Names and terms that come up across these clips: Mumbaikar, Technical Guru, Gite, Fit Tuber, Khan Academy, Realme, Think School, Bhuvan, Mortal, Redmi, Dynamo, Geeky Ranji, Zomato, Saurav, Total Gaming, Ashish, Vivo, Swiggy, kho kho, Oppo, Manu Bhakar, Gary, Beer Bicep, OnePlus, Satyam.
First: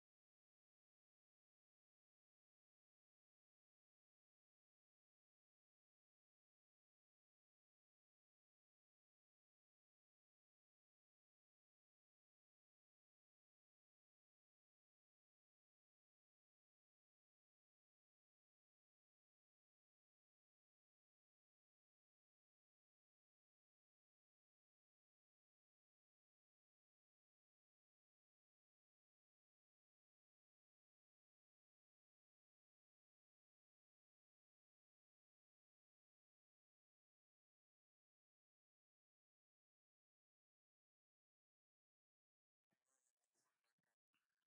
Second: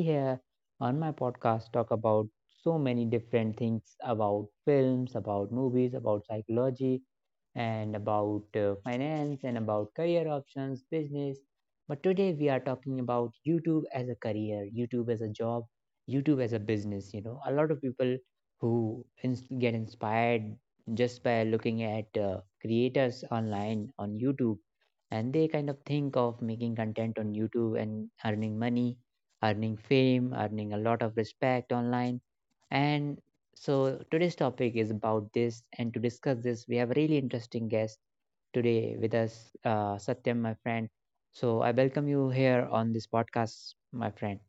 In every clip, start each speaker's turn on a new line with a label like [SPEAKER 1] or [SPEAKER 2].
[SPEAKER 1] here on my podcast talk about so many different things about films, about movies, about psychology, and about finance, and about career options, business. But today we are talking about YouTube as a career, YouTube as a job, YouTube as a business. You know, a lot of people who get inspired just by looking at creators online on YouTube, and they kind of think of making content on YouTube and earning money, earning fame, earning a lot of respect online. And so today's topic is about this, and to discuss this, we have a really interesting guest today with us, Satyam, my friend. So I welcome you here on this podcast, my friend.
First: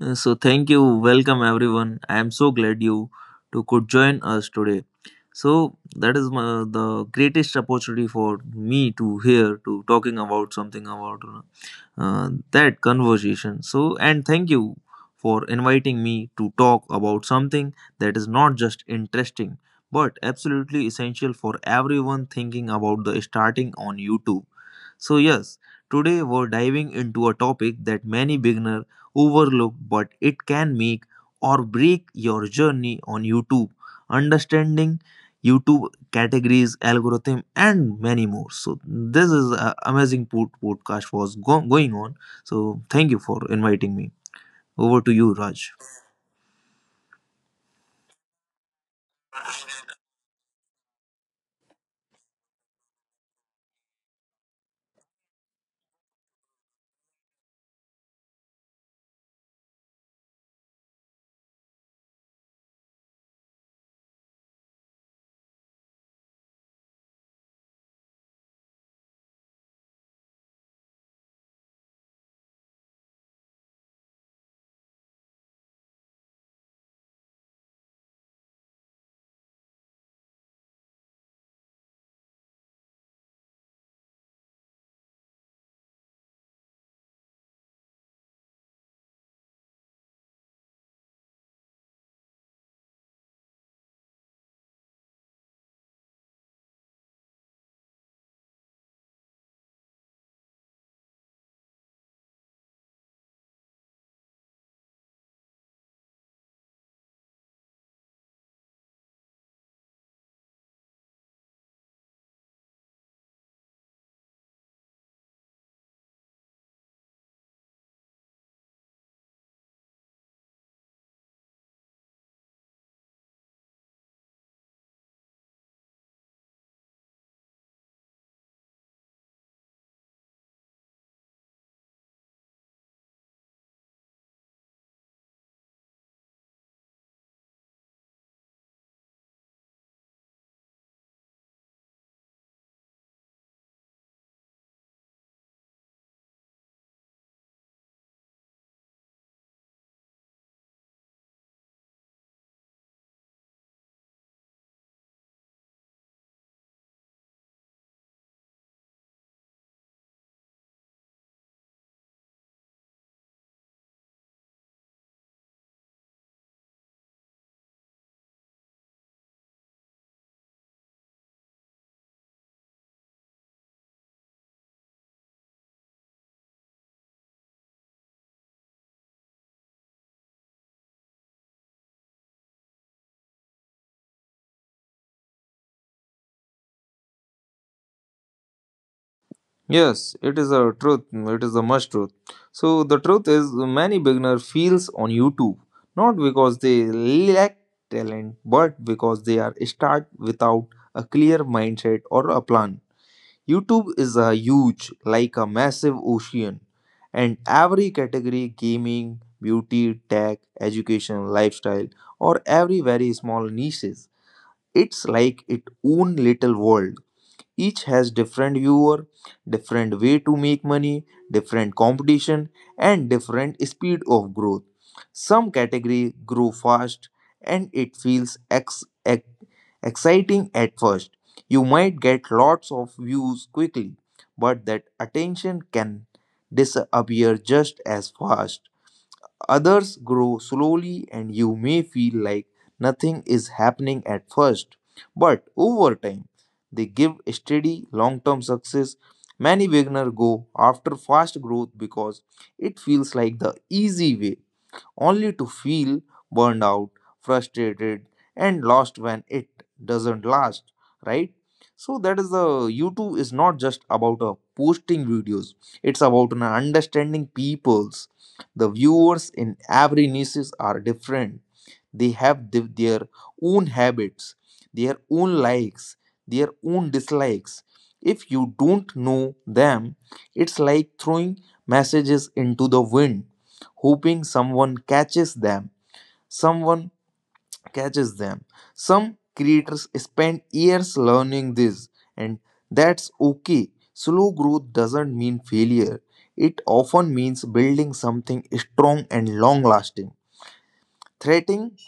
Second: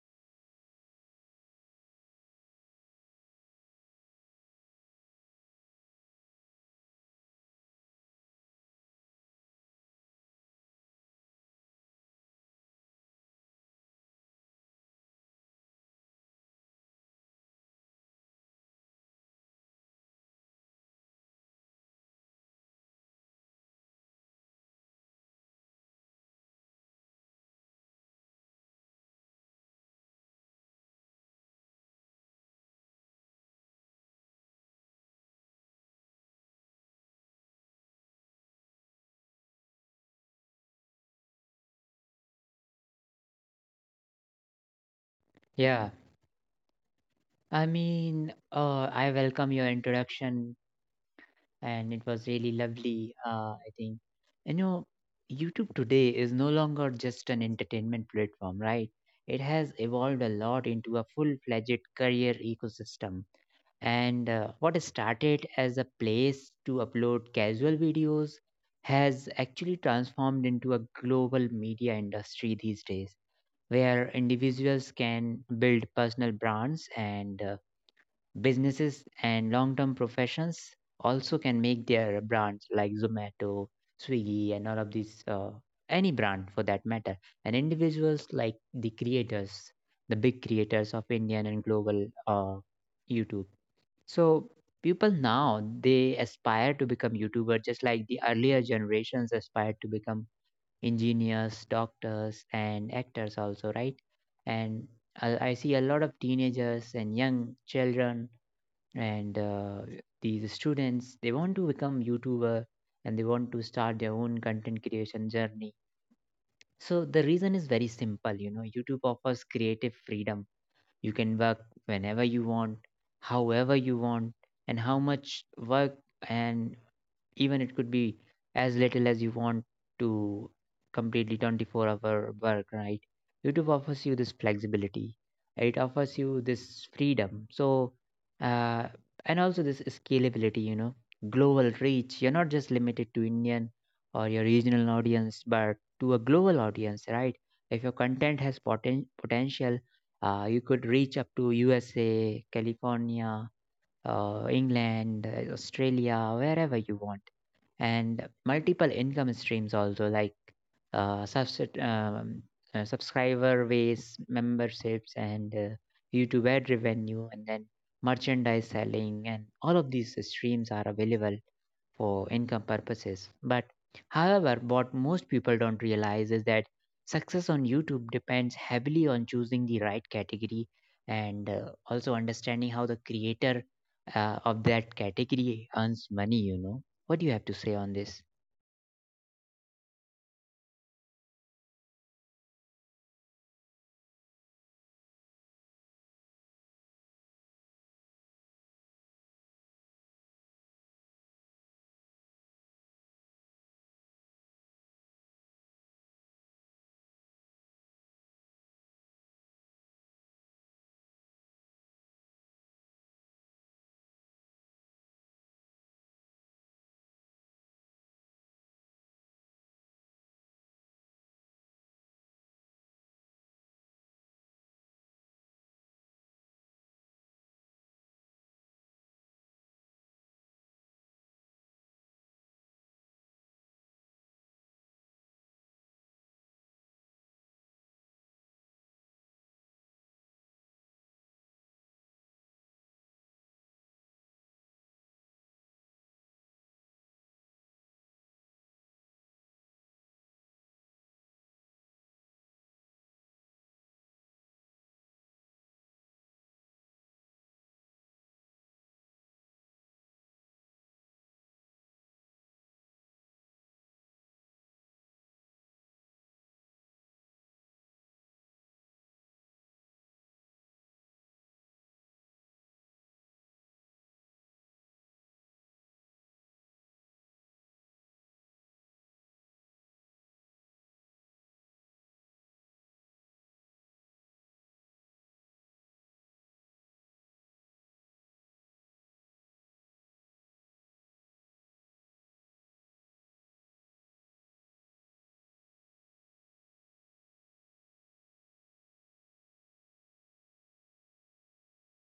[SPEAKER 2] So thank you, welcome everyone. I am so glad you to could join us today. So the greatest opportunity for me to hear to talking about something about that conversation. And thank you for inviting me to talk about something that is not just interesting but absolutely essential for everyone thinking about the starting on YouTube. So, yes, today we're diving into a topic that many beginners overlook, but it can make or break your journey on YouTube. Understanding YouTube categories, algorithm, and many more. So this is a amazing podcast going on. So thank you for inviting me. Over to you, Raj.
[SPEAKER 1] Yeah, I mean, I welcome your introduction and it was really lovely, I think. You know, YouTube today is no longer just an entertainment platform, right? It has evolved a lot into a full fledged career ecosystem. And what started as a place to upload casual videos has actually transformed into a global media industry these days, where individuals can build personal brands, and businesses and long term professions also can make their brands like Zomato, Swiggy, and all of these, any brand for that matter. And individuals like the creators, the big creators of Indian and global YouTube. So people now they aspire to become YouTuber just like the earlier generations aspired to become engineers, doctors, and actors also, right? And I see a lot of teenagers and young children, and these students they want to become youtuber, and they want to start their own content creation journey. So the reason is very simple. You know, YouTube offers creative freedom. You can work whenever you want, however you want, and how much work, and even it could be as little as you want to completely 24-hour work, right? YouTube offers you this flexibility. It offers you this freedom. So uh, and also this scalability, you know, global reach. You're not just limited to Indian or your regional audience, but to a global audience, right? If your content has potential, you could reach up to USA, California, England, Australia, wherever you want, and multiple income streams also like uh, subs- um, subscriber base, memberships, and YouTube ad revenue, and then merchandise selling, and all of these streams are available for income purposes. But however, what most people don't realize is that success on YouTube depends heavily on choosing the right category, and also understanding how the creator of that category earns money, you know. What do you have to say on this?
[SPEAKER 2] Yes, it is a truth. It is a much truth. So the truth is, many beginner fails on YouTube not because they lack talent, but because they are start without a clear mindset or a plan. YouTube is a huge, like a massive ocean, and every category gaming, beauty, tech, education, lifestyle, or every very small niches. It's like its own little world. Each has different viewer, different way to make money, different competition, and different speed of growth. Some category grow fast and it feels exciting at first. You might get lots of views quickly, but that attention can disappear just as fast. Others grow slowly, and you may feel like nothing is happening at first. But over time, they give steady long term success. Many beginners go after fast growth because it feels like the easy way only to feel burned out, frustrated, and lost when it doesn't last, right? So that is the YouTube is not just about posting videos. It's about an understanding peoples. The viewers in every niches are different, they have their own habits, their own likes, their own dislikes. If you don't know them, it's like throwing messages into the wind, hoping someone catches them. Someone catches them. Some creators spend years learning this, and that's okay. Slow growth doesn't mean failure. It often means building something strong and long lasting. Threatening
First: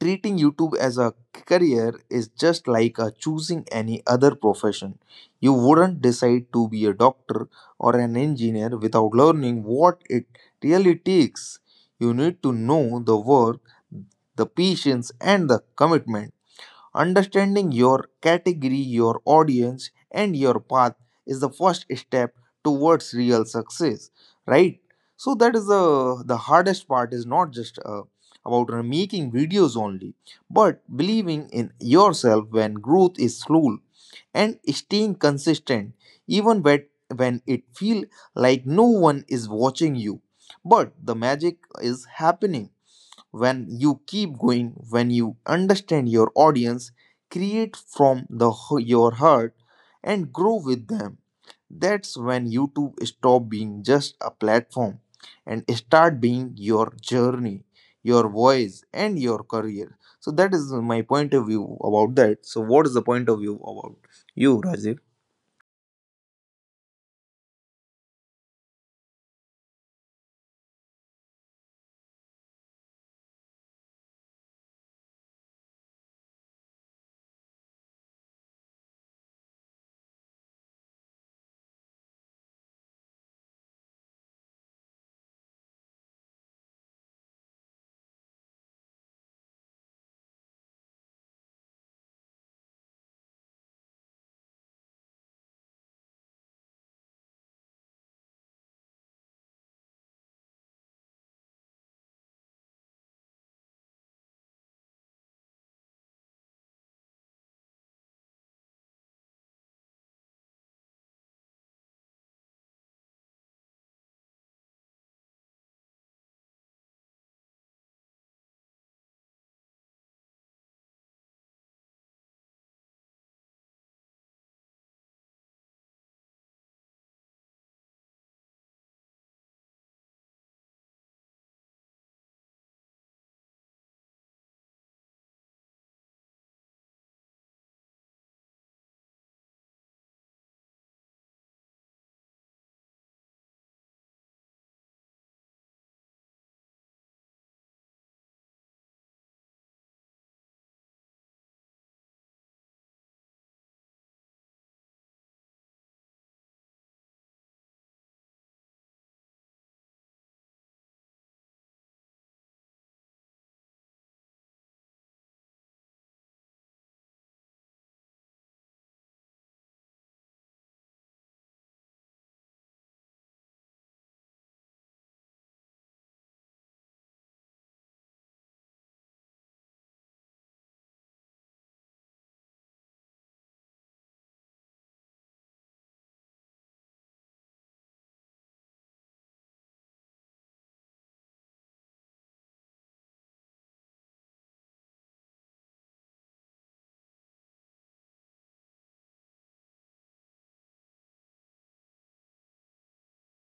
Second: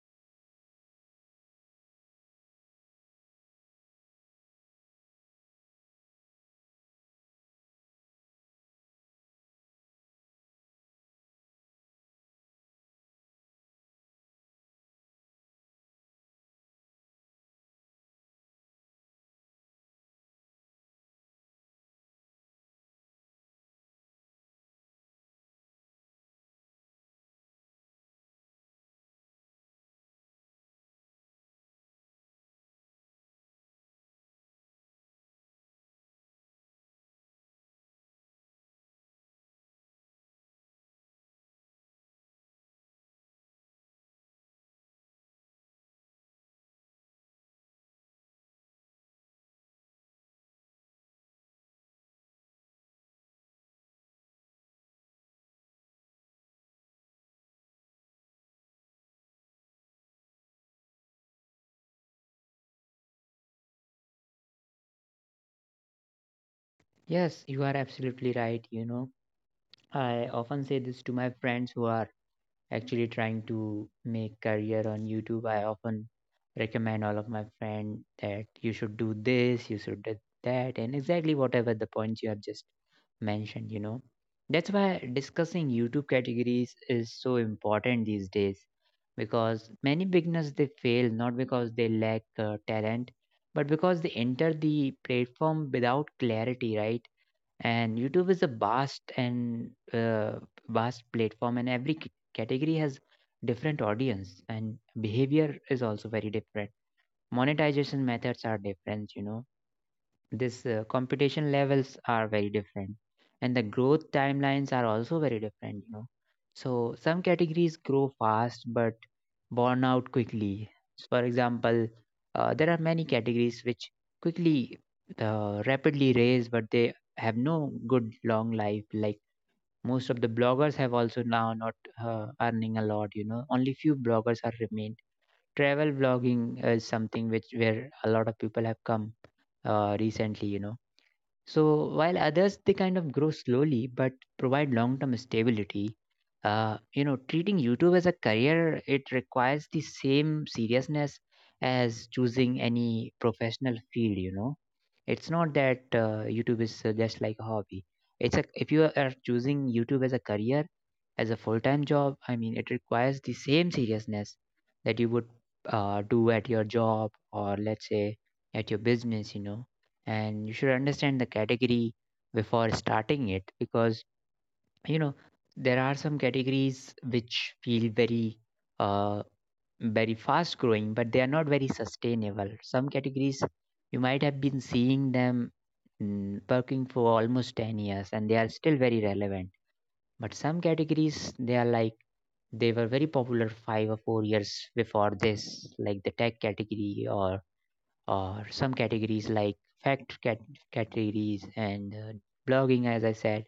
[SPEAKER 2] Treating YouTube as a career is just like choosing any other profession. You wouldn't decide to be a doctor or an engineer without learning what it really takes. You need to know the work, the patience, and the commitment. Understanding your category, your audience, and your path is the first step towards real success, right? So that is the hardest part is not just about making videos only, but believing in yourself when growth is slow and staying consistent even when it feel like no one is watching you. But the magic is happening when you keep going, when you understand your audience, create from the your heart, and grow with them. That's when YouTube stop being just a platform and start being your journey, your voice, and your career. So that is my point of view about that. So what is the point of view about you, Rajiv?
[SPEAKER 1] Yes, you are absolutely right, you know. I often say this to my friends who are actually trying to make career on YouTube. I often recommend all of my friend that you should do this, you should do that, and exactly whatever the points you have just mentioned, you know. That's why discussing YouTube categories is so important these days, because many beginners they fail not because they lack talent, but because they enter the platform without clarity, right? And YouTube is a vast and vast platform, and every category has different audience, and behavior is also very different. Monetization methods are different, you know. This competition levels are very different, and the growth timelines are also very different, you know. So some categories grow fast but burn out quickly. For example, there are many categories which quickly rapidly raise, but they have no good long life, like most of the bloggers have also now not earning a lot. You know, only few bloggers are remained. Travel blogging is something which where a lot of people have come recently, you know. So, while others they kind of grow slowly but provide long-term stability, you know, treating YouTube as a career it requires the same seriousness as choosing any professional field. You know, it's not that YouTube is just like a hobby. It's a, if you are choosing YouTube as a career, as a full-time job, I mean, it requires the same seriousness that you would do at your job, or let's say at your business. You know, and you should understand the category before starting it, because you know, there are some categories which feel very uh very fast growing, but they are not very sustainable. Some categories you might have been seeing them working for almost 10 years and they are still very relevant, but some categories they are like, they were very popular 5 or 4 years before this, like the tech category, or some categories like fact cat- categories, and blogging, as I said,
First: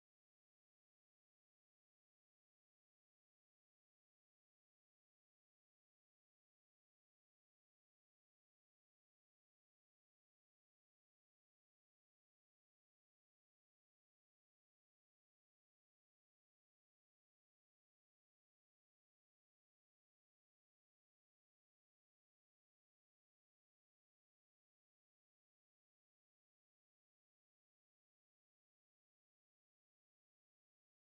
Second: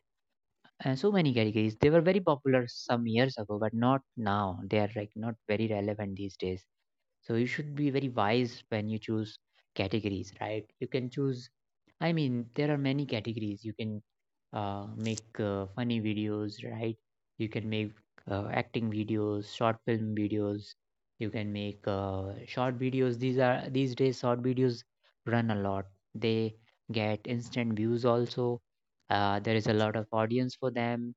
[SPEAKER 1] and so many categories. They were very popular some years ago, but not now. They are like not very relevant these days. So you should be very wise when you choose categories, right? You can choose, I mean, there are many categories. You can make funny videos, right? You can make acting videos, short film videos. You can make short videos. These are, these days short videos run a lot. They get instant views also. There is a lot of audience for them.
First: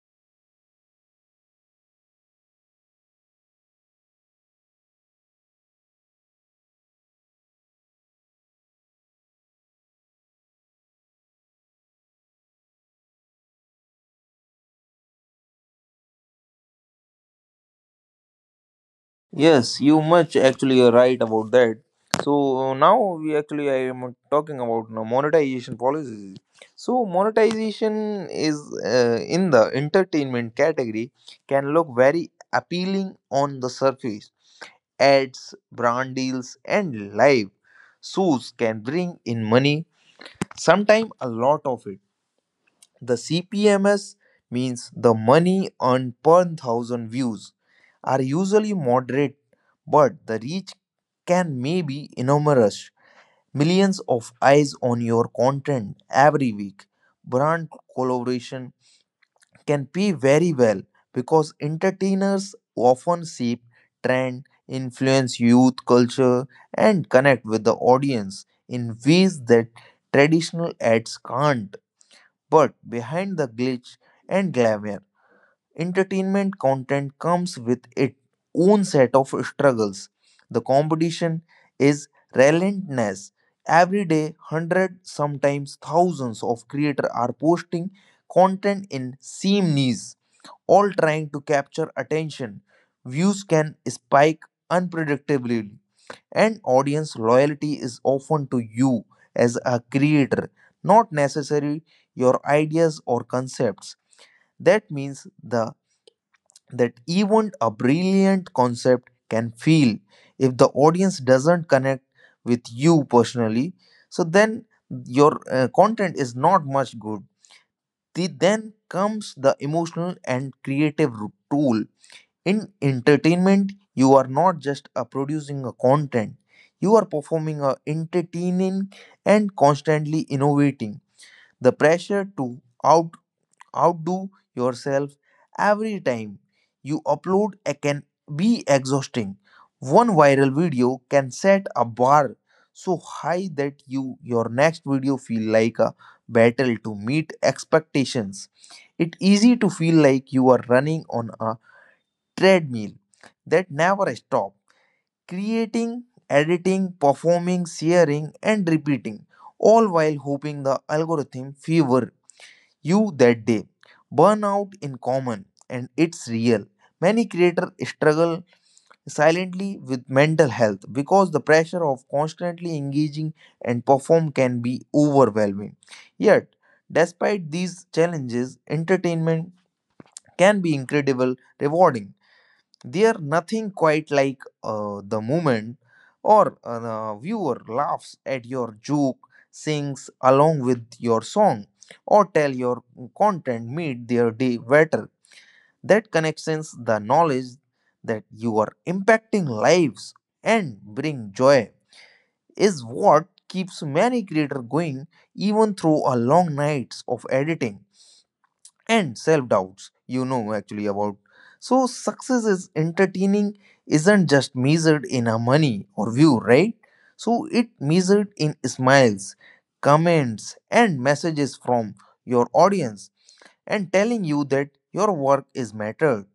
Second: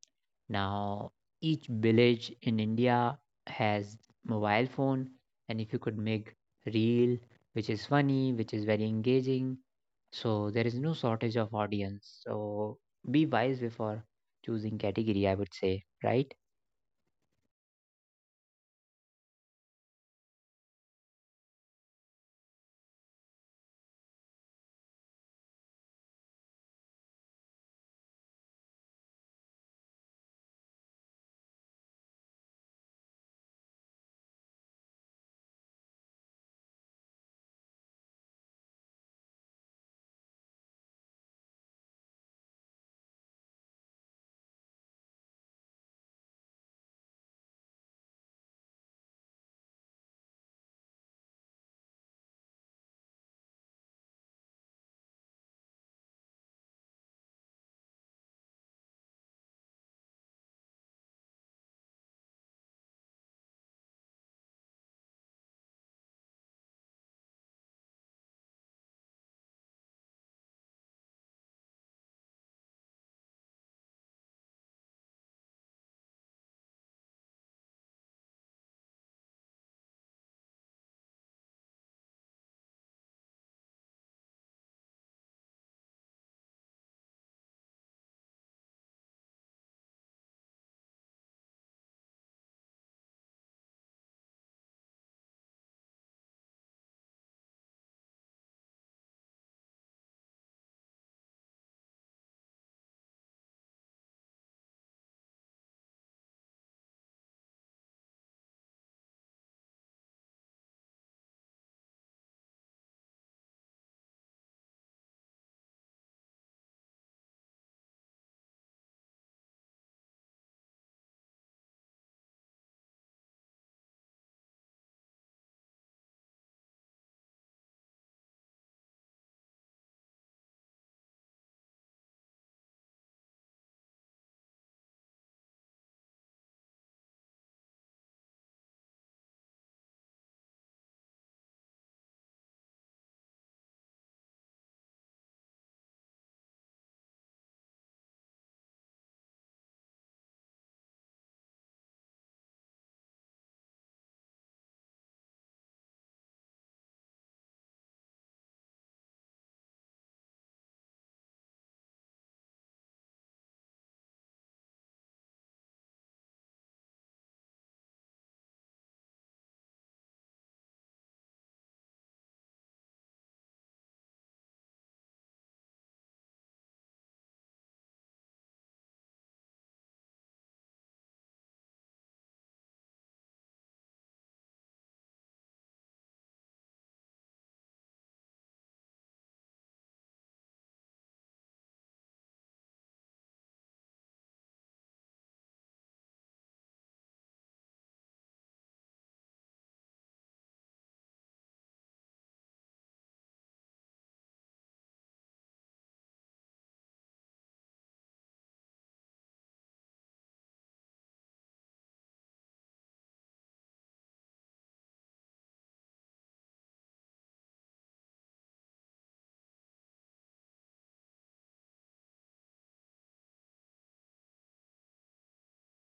[SPEAKER 1] Now, each village in India has mobile phone, and if you could make reel, which is funny, which is very engaging, so there is no shortage of audience. So be wise before choosing category, I would say, right?
[SPEAKER 2] Yes, you much actually are right about that. So now we actually I am talking about now monetization policies. So monetization is in the entertainment category can look very appealing on the surface. Ads, brand deals, and live shows can bring in money, sometimes a lot of it. The CPMS means the money earned per thousand views are usually moderate, but the reach can may be enormous. Millions of eyes on your content every week. Brand collaboration can pay very well because entertainers often shape trend, influence youth culture, and connect with the audience in ways that traditional ads can't. But behind the glitch and glamour, entertainment content comes with its own set of struggles. The competition is relentless. Every day, hundred, sometimes thousands of creators are posting content in same niche, all trying to capture attention. Views can spike unpredictably, and audience loyalty is often to you as a creator, not necessarily your ideas or concepts. That means the that even a brilliant concept can feel if the audience doesn't connect with you personally, so then your content is not much good. Then comes the emotional and creative tool. In entertainment, you are not just producing a content, you are performing a entertaining and constantly innovating. The pressure to outdo yourself every time you upload a can be exhausting. One viral video can set a bar so high that your next video feel like a battle to meet expectations. It's easy to feel like you are running on a treadmill that never stop, creating, editing, performing, sharing, and repeating, all while hoping the algorithm favor you that day. Burnout in common, and it's real. Many creators struggle silently with mental health because the pressure of constantly engaging and perform can be overwhelming. Yet, despite these challenges, entertainment can be incredible rewarding. They are nothing quite like the moment or the viewer laughs at your joke, sings along with your song, or tell your content made their day better. That connections, the knowledge that you are impacting lives and bring joy, is what keeps many creators going even through a long nights of editing and self doubts, you know actually about so success is entertaining isn't just measured in a money or view, right? So it measured in smiles, comments, and messages from your audience and telling you that your work is mattered,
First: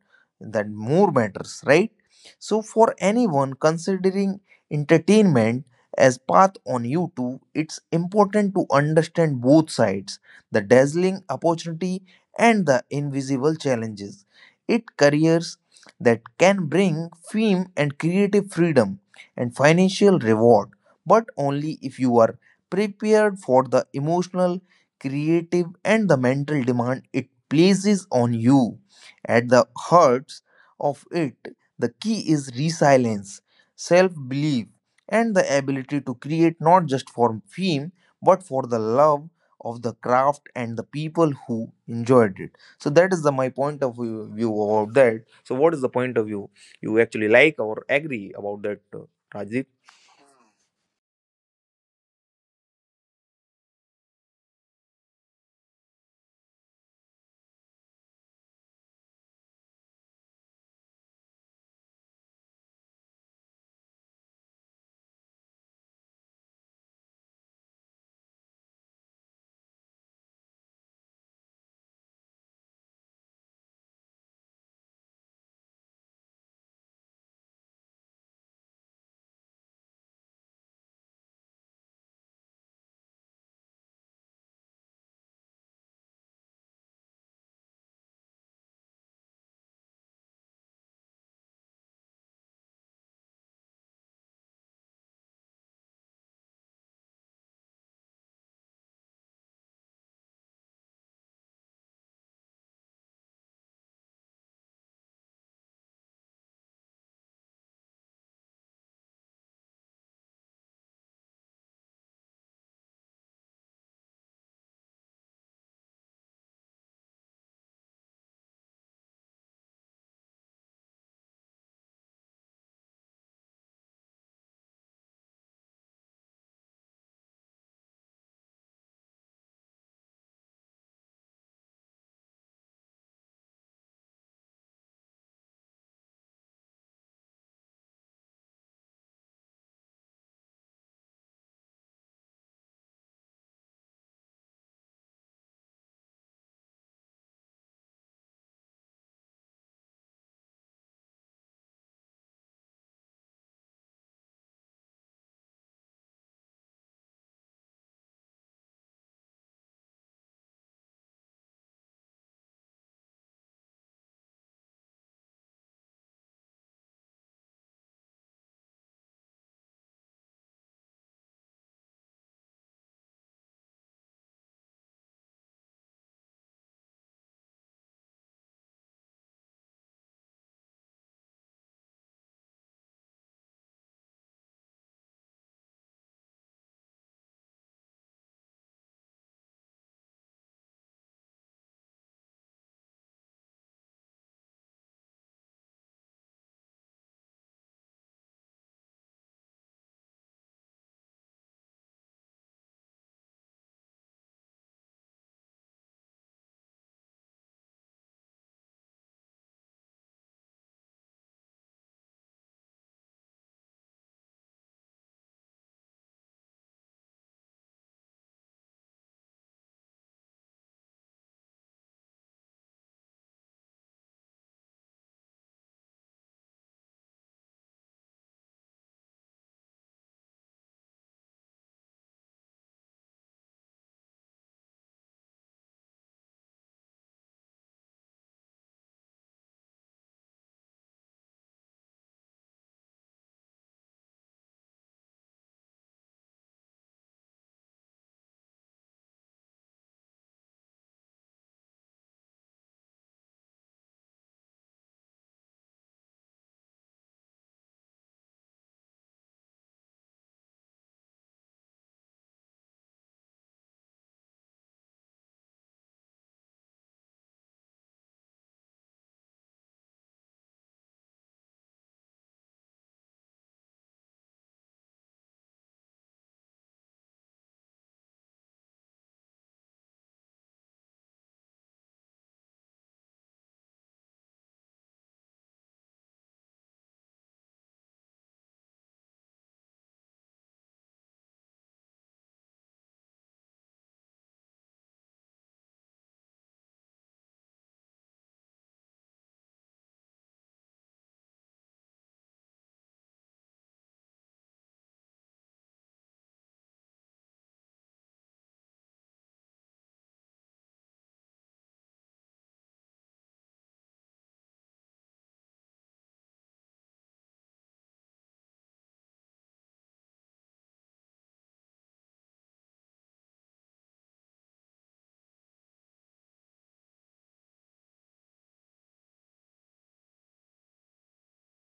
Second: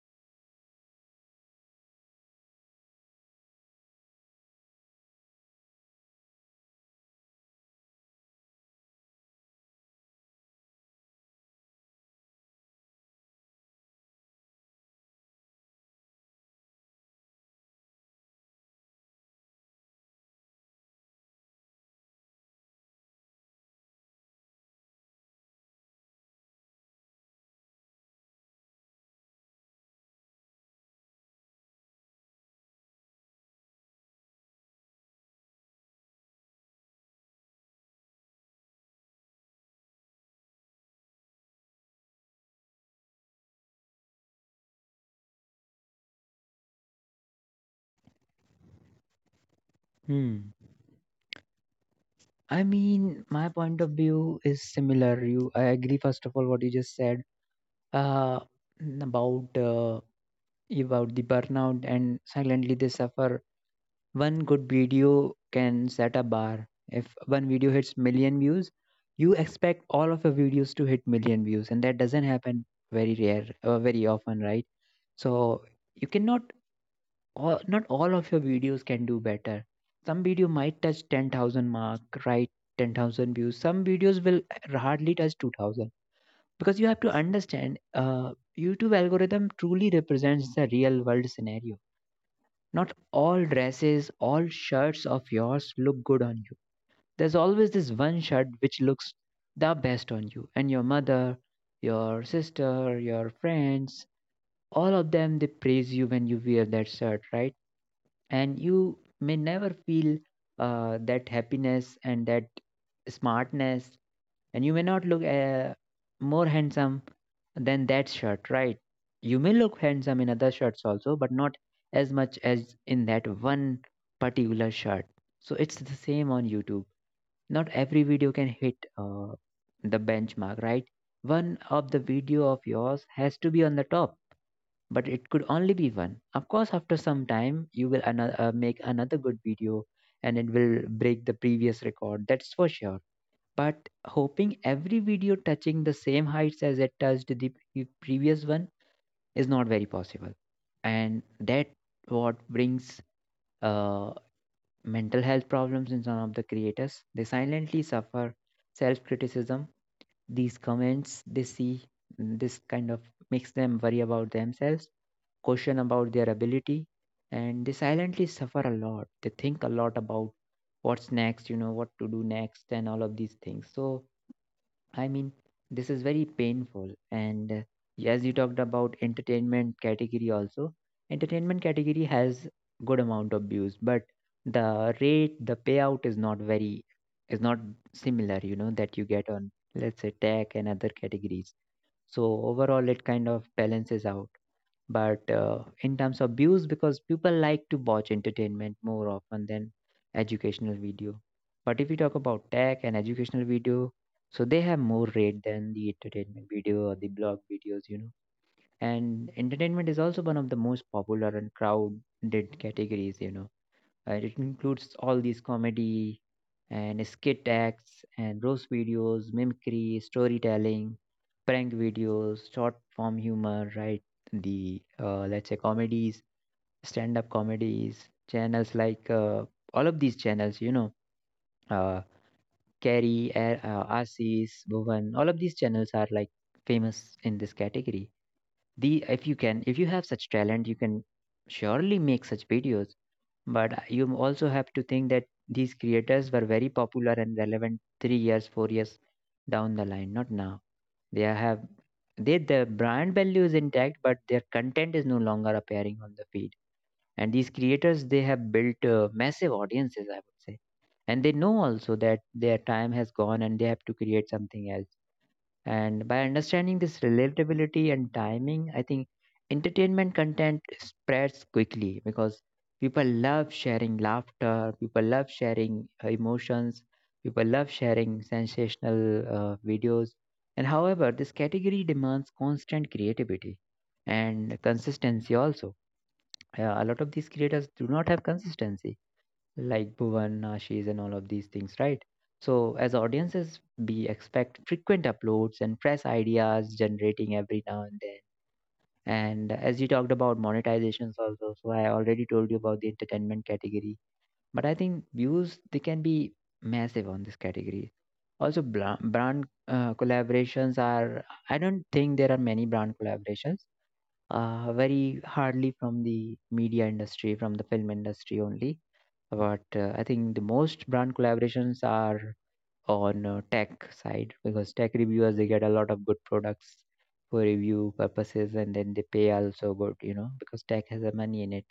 [SPEAKER 2] that more matters, right? So for anyone considering entertainment as path on YouTube, it's important to understand both sides, the dazzling opportunity and the invisible challenges. It careers that can bring fame and creative freedom and financial reward, but only if you are prepared for the emotional, creative, and the mental demand it places on you. At the heart of it, the key is resilience, self belief, and the ability to create not just for fame but for the love of the craft and the people who enjoyed it. So, that is my point of view about that. So, what is the point of view you actually like or agree about that, Rajiv?
[SPEAKER 1] Hmm. I mean, my point of view is similar. You, I agree. First of all, what you just said uh, about uh, about the burnout, and silently they suffer. One good video can set a bar. If one video hits million views, you expect all of your videos to hit million views, and that doesn't happen very rare, very often, right? So you cannot, all, not all of your videos can do better. Some video might touch 10,000 mark, right? 10,000 views. Some videos will hardly touch 2,000, because you have to understand. YouTube algorithm truly represents the real world scenario. Not all dresses, all shirts of yours look good on you. There's always this one shirt which looks the best on you. And your mother, your sister, your friends, all of them, they praise you when you wear that shirt, right? And you may never feel that happiness and that smartness, and you may not look more handsome than that shirt, right? You may look handsome in other shirts also, but not as much as in that one particular shirt. So it's the same on YouTube. Not every video can hit the benchmark, right? One of the video of yours has to be on the top, but it could only be one. Of course, after some time, you will make another good video, and it will break the previous record. That's for sure. But hoping every video touching the same heights as it touched the previous one is not very possible, and that what brings uh, mental health problems in some of the creators. They silently suffer self-criticism. These comments they see, this kind of makes them worry about themselves, question about their ability, and they silently suffer a lot. They think a lot about what's next, you know, what to do next and all of these things. So I mean, this is very painful. And as you talked about entertainment category also, entertainment category has good amount of views, but the rate, the payout is not very, is not similar, you know, that you get on, let's say, tech and other categories. So overall, it kind of balances out, but in terms of views, because people like to watch entertainment more often than educational video. But if we talk about tech and educational video, so they have more rate than the entertainment video or the blog videos, you know. And entertainment is also one of the most popular and crowded categories, you know. It includes all these comedy and skit acts and roast videos, mimicry, storytelling, prank videos, short form humor, right? The let's say comedies, stand up comedies, channels like all of these channels, you know, uh, Carrie, Asis, Bhuvan, all of these channels are like famous in this category. The if you can, if you have such talent, you can surely make such videos, but you also have to think that these creators were very popular and relevant 3 years, 4 years down the line, not now. They have, they the brand value is intact, but their content is no longer appearing on the feed. And these creators they have built massive audiences, I would say, and they know also that their time has gone, and they have to create something else. And by understanding this relatability and timing, I think entertainment content spreads quickly because people love sharing laughter, people love sharing emotions, people love sharing sensational videos. And however, this category demands constant creativity and consistency also. A lot of these creators do not have consistency like Bhuvan, Ashish, and all of these things, right? So, as audiences, we expect frequent uploads and fresh ideas generating every now and then. And as you talked about monetizations also, so I already told you about the entertainment category. But I think views, they can be massive on this category. Also, brand collaborations are, I don't think there are many brand collaborations, very hardly from the media industry, from the film industry only, but I think the most brand collaborations are on tech side, because tech reviewers they get a lot of good products for review purposes and then they pay also good, you know, because tech has a money in it.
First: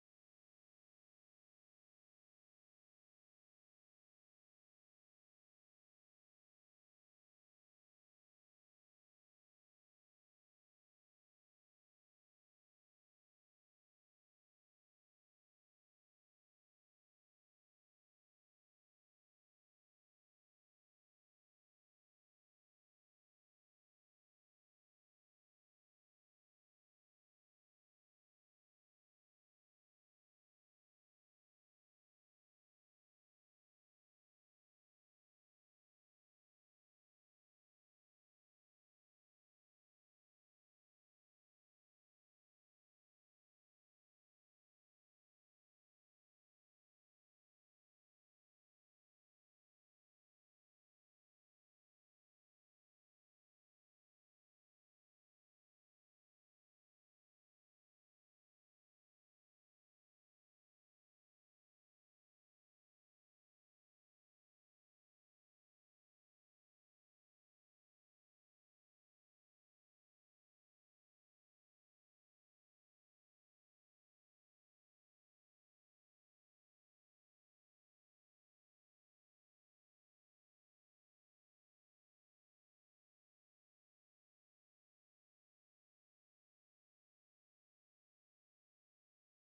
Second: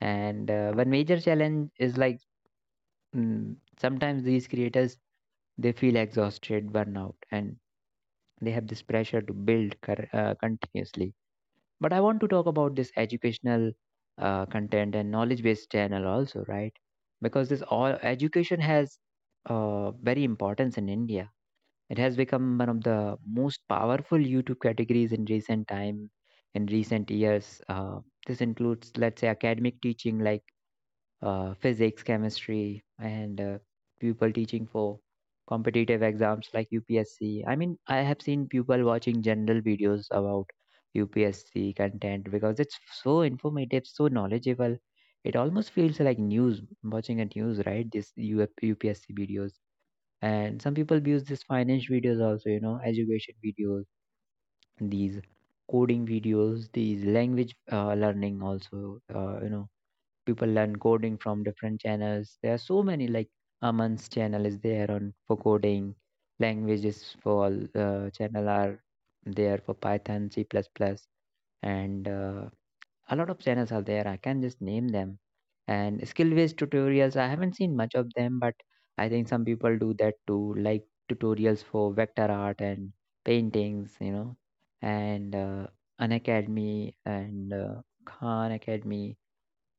[SPEAKER 1] And One major challenge is like, mm, sometimes these creators, they feel exhausted, burnout, and they have this pressure to build continuously. But I want to talk about this educational content and knowledge based channel also, right? Because this all education has very importance in India. It has become one of the most powerful YouTube categories in recent time, in recent years. This includes, let's say, academic teaching like physics, chemistry, and people teaching for competitive exams like UPSC. I mean, I have seen people watching general videos about UPSC content because it's so informative, so knowledgeable. It almost feels like news, watching a news, right? This UF UPSC videos. And some people use these finance videos also, you know, education videos, these coding videos, these language learning also, you know, people learn coding from different channels. There are so many, like Aman's channel is there on for coding languages, for channel are there for Python C++ and a lot of channels are there, I can just name them. And skill based tutorials, I haven't seen much of them, but I think some people do that too, like tutorials for vector art and paintings, you know. And uh, an academy and Khan Academy,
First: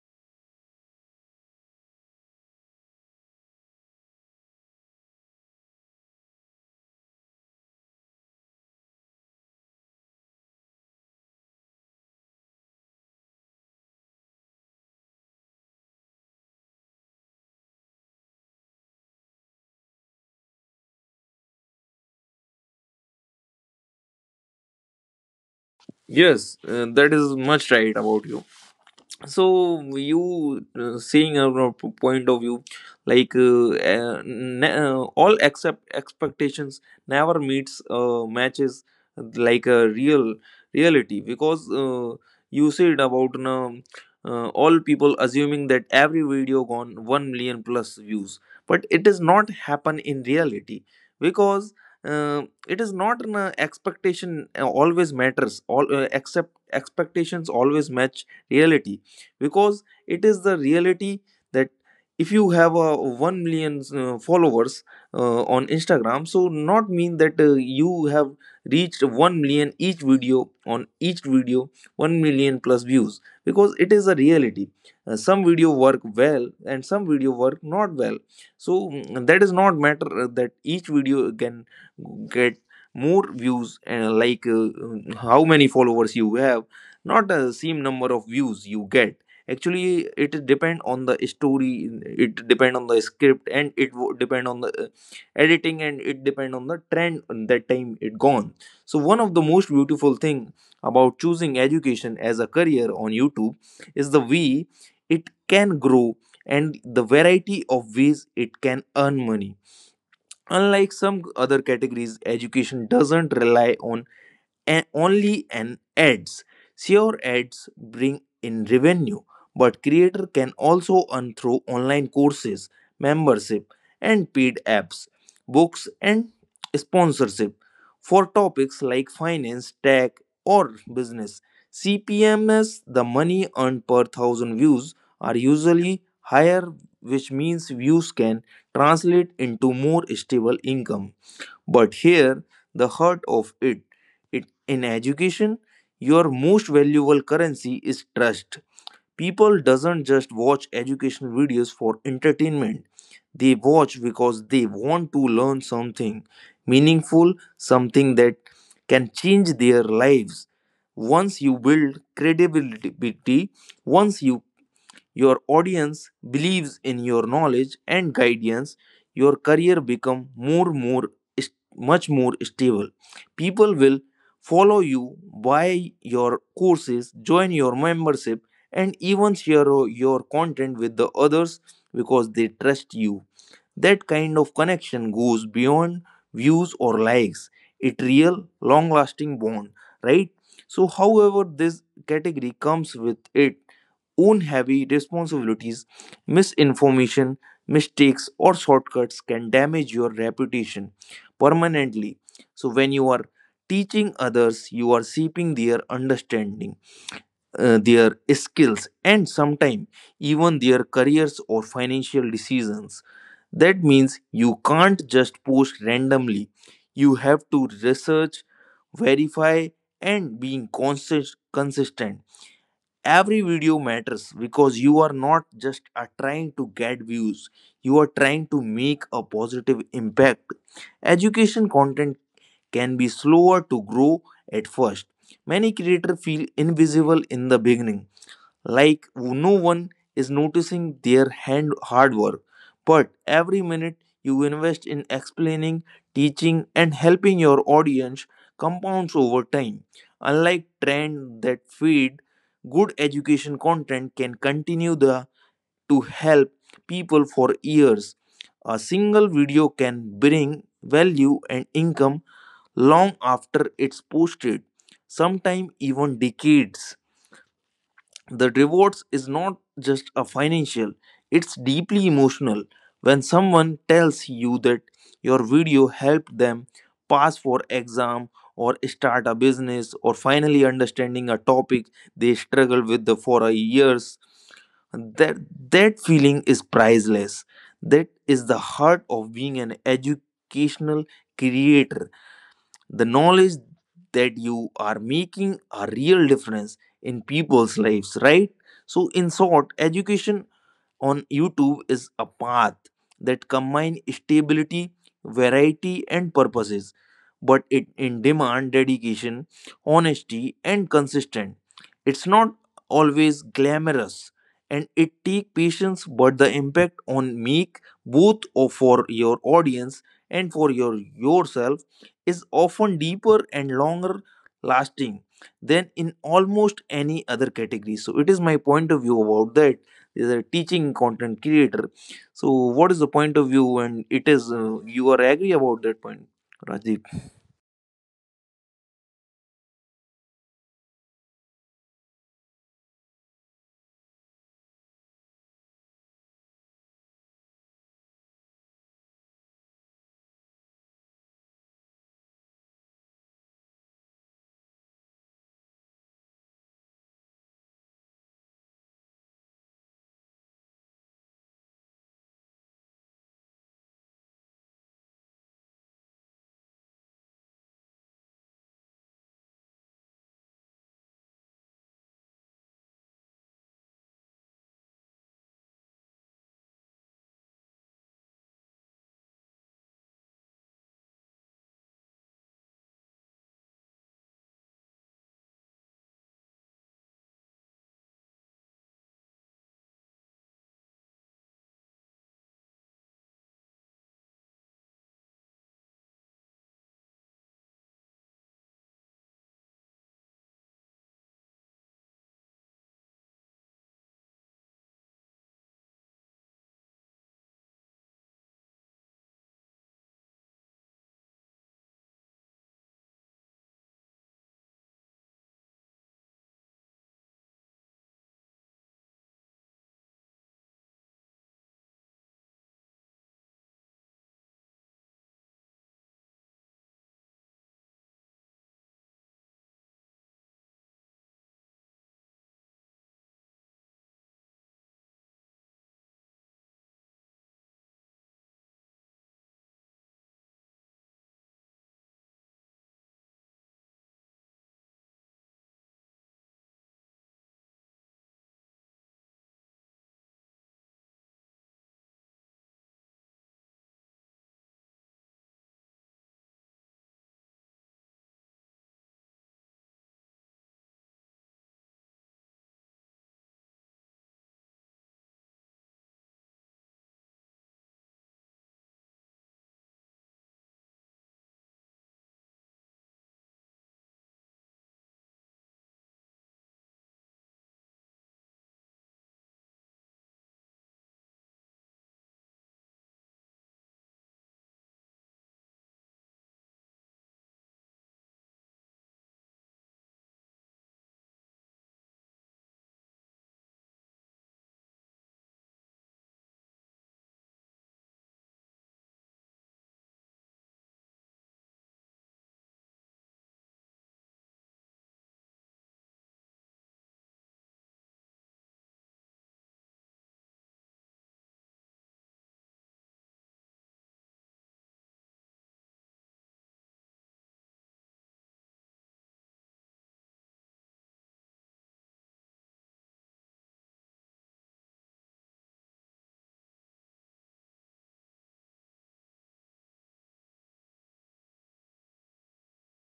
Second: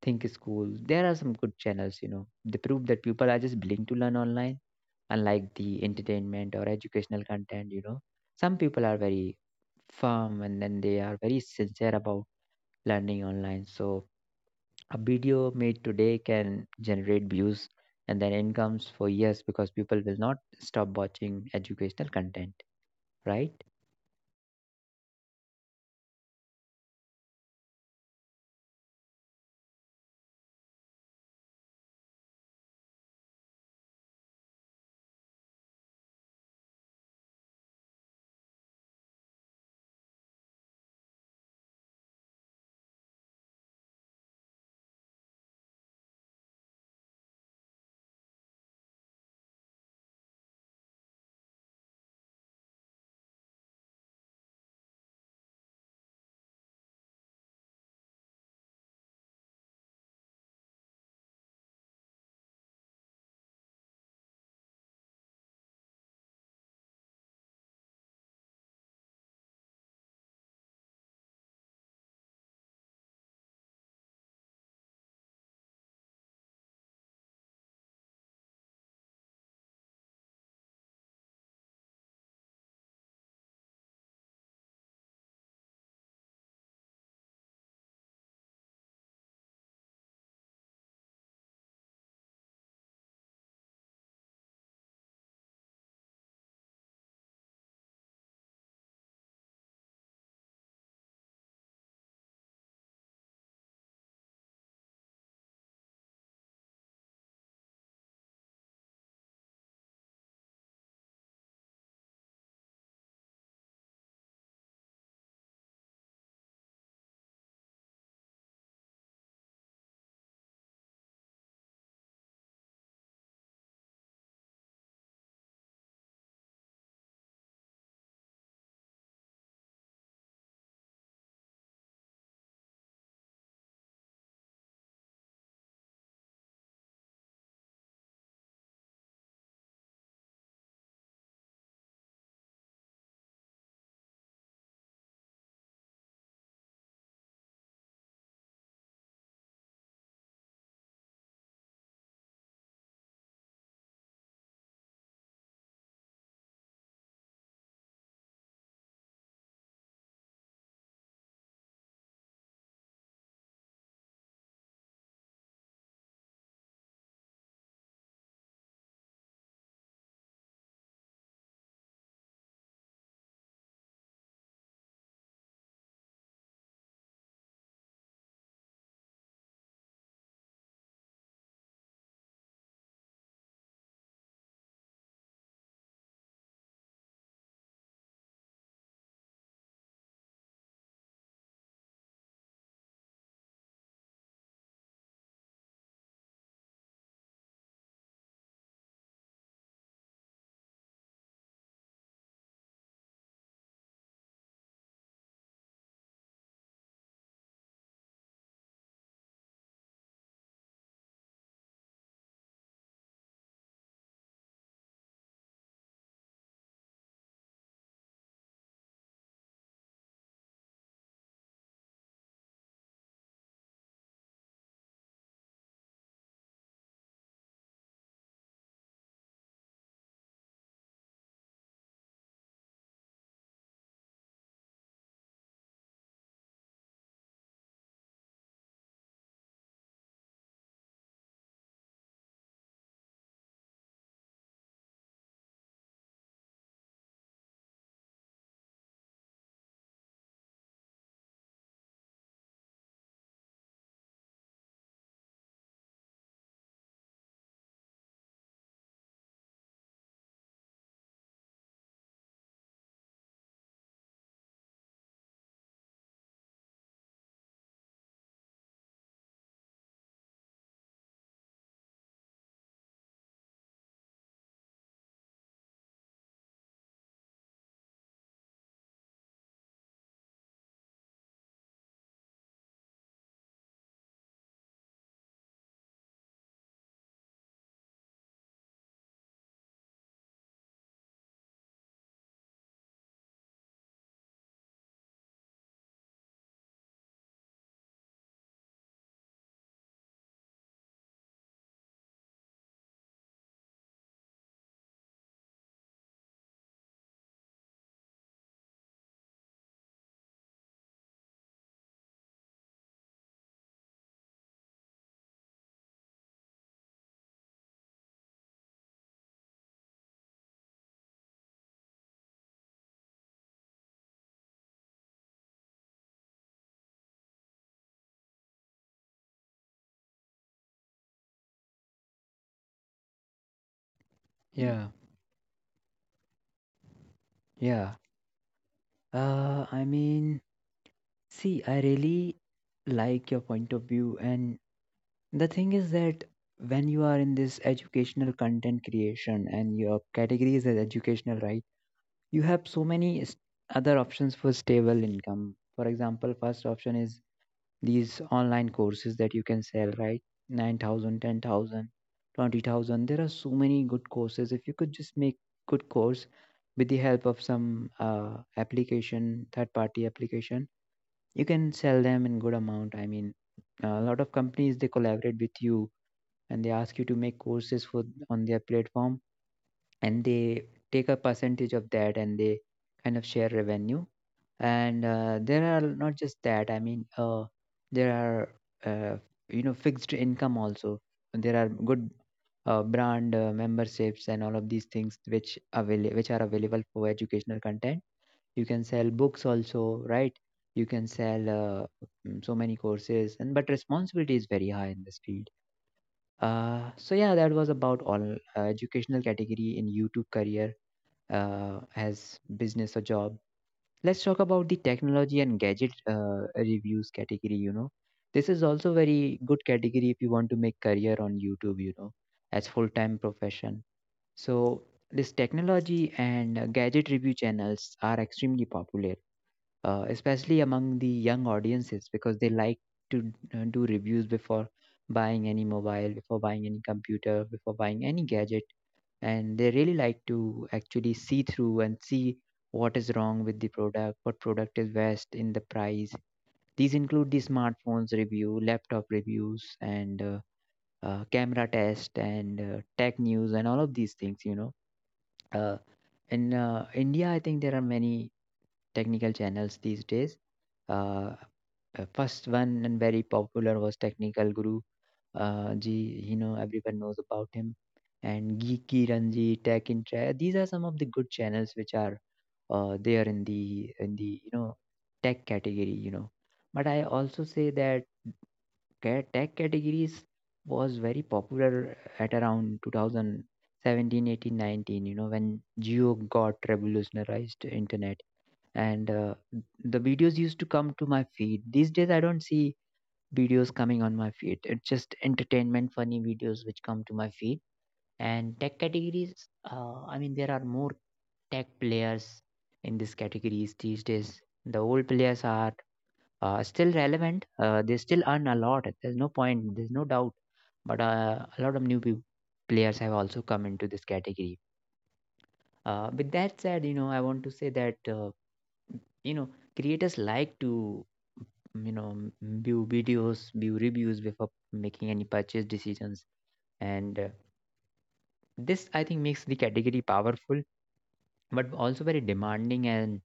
[SPEAKER 1] Think School. There are some good channels, you know. They prove that people are just willing to learn online, unlike the entertainment or educational content, you know. Some people are very firm, and then they are very sincere about learning online. So a video made today can generate views and then incomes for years, because people will not stop watching educational content, right?
[SPEAKER 2] Yes, that is much right about you. So you seeing a point of view like all except expectations never meets matches like a reality, because you said about all people assuming that every video gone 1 million plus views but it does not happen in reality because uh, it is not an expectation always matters all except expectations always match reality because it is the reality that if you have a 1 million followers on Instagram, so not mean that you have reached 1 million each video on each video 1 million plus views because it is a reality. Some video work well and some video work not well, so that is not matter that each video can get more views, and like how many followers you have not a same number of views you get. Actually it is depend on the story, it depend on the script, and it depend on the editing, and it depend on the trend on that time it gone. So one of the most beautiful thing about choosing education as a career on YouTube is the way it can grow and the variety of ways it can earn money. Unlike some other categories, education doesn't rely on and only an ads. Sure, ads bring in revenue, but creator can also earn through online courses, membership, and paid apps, books, and sponsorship. For topics like finance, tech, or business, CPMS, the money earned per thousand views, are usually higher, which means views can translate into more stable income. But here, the heart of it, it in education, your most valuable currency is trust. People doesn't just watch educational videos for entertainment. They watch because they want to learn something meaningful, something that can change their lives. Once you build credibility, once you your audience believes in your knowledge and guidance, your career become more is- much more stable. People will follow you, buy your courses, join your membership, and even share your content with the others because they trust you. That kind of connection goes beyond views or likes. It real long lasting bond, right? So however this category comes with it own heavy responsibilities. Misinformation, mistakes, or shortcuts can damage your reputation permanently. So when you are teaching others, you are seeping their understanding, their skills, and sometimes even their careers or financial decisions. That means you can't just post randomly. You have to research, verify, and being consistent. Every video matters because you are not just trying to get views, you are trying to make a positive impact. Education content can be slower to grow at first. Many creators feel invisible in the beginning, like no one is noticing their hand hard work, but every minute you invest in explaining, teaching, and helping your audience compounds over time. Unlike trends that feed, good education content can continue the to help people for years. A single video can bring value and income long after it's posted, sometimes even decades. The rewards is not just a financial, it's deeply emotional. When someone tells you that your video helped them pass for exam, or start a business, or finally understanding a topic they struggle with the for a years, that that feeling is priceless. That is the heart of being an educational creator, the knowledge that you are making a real difference in people's lives, right? So in short, education on YouTube is a path that combines stability, variety, and purposes, but it in demand dedication, honesty, and consistent. It's not always glamorous, and it take patience, but the impact on make for your audience and for yourself is often deeper and longer lasting than in almost any other category. So it is my point of view about that is a teaching content creator. So what is the point of view, and it is
[SPEAKER 1] Yeah.
[SPEAKER 2] you are agree about that point, rajiv?
[SPEAKER 1] Yeah. I mean, see, I really like your point of view. And The thing is that when you are in this educational content creation and your category is as educational, right? You have so many other options for stable income. For example, first option is these online courses that you can sell, right? 9,000, 10,000, 20,000. There are so many good courses. If you could just make good course with the help of some application, third party application, you can sell them in good amount. I mean, a lot of companies they collaborate with you, and they ask you to make courses for on their platform, and they take a percentage of that and they kind of share revenue. And There are not just that, I mean, there are uh, you know, fixed income also. There are good brand memberships and all of these things which which are available for educational content. You can sell books also, right? You can sell so many courses, and but responsibility is very high in this field. So yeah, that was about all educational category in YouTube career, as business or job. Let's talk about the technology and gadget reviews category. You know, this is also very good category if you want to make career on YouTube. You know, as full time profession. So this technology and gadget review channels are extremely popular, especially among the young audiences, because they like to do reviews before buying any mobile, before buying any computer, before buying any gadget. And they really like to actually see through and see what is wrong with the product, what product is best in the price. These include the smartphones review, laptop reviews, and camera test, and tech news, and all of these things, you know. Uh, in India, I think there are many technical channels these days. Uh, first one and very popular was Technical Guru. Ji, you know, everyone knows about him. And Geeky Ranji, these are some of the good channels which are there in the you know, tech category. You know, but I also say that tech categories was very popular at around 2017, 18, 19. You know, when Geo got revolutionized internet and the videos used to come to my feed. These days I don't see videos coming on my feed, it's just entertainment funny videos which come to my feed. And tech categories, I mean, there are more tech players in these categories these days. The old players are still relevant, they still earn a lot, there's no point, there's no doubt. But a lot of new peop players have also come into this category. With that said, you know, I want to say that, you know, creators like to, you know, view videos, view reviews before making any purchase decisions. And This, I think, makes the category powerful, but also very demanding. And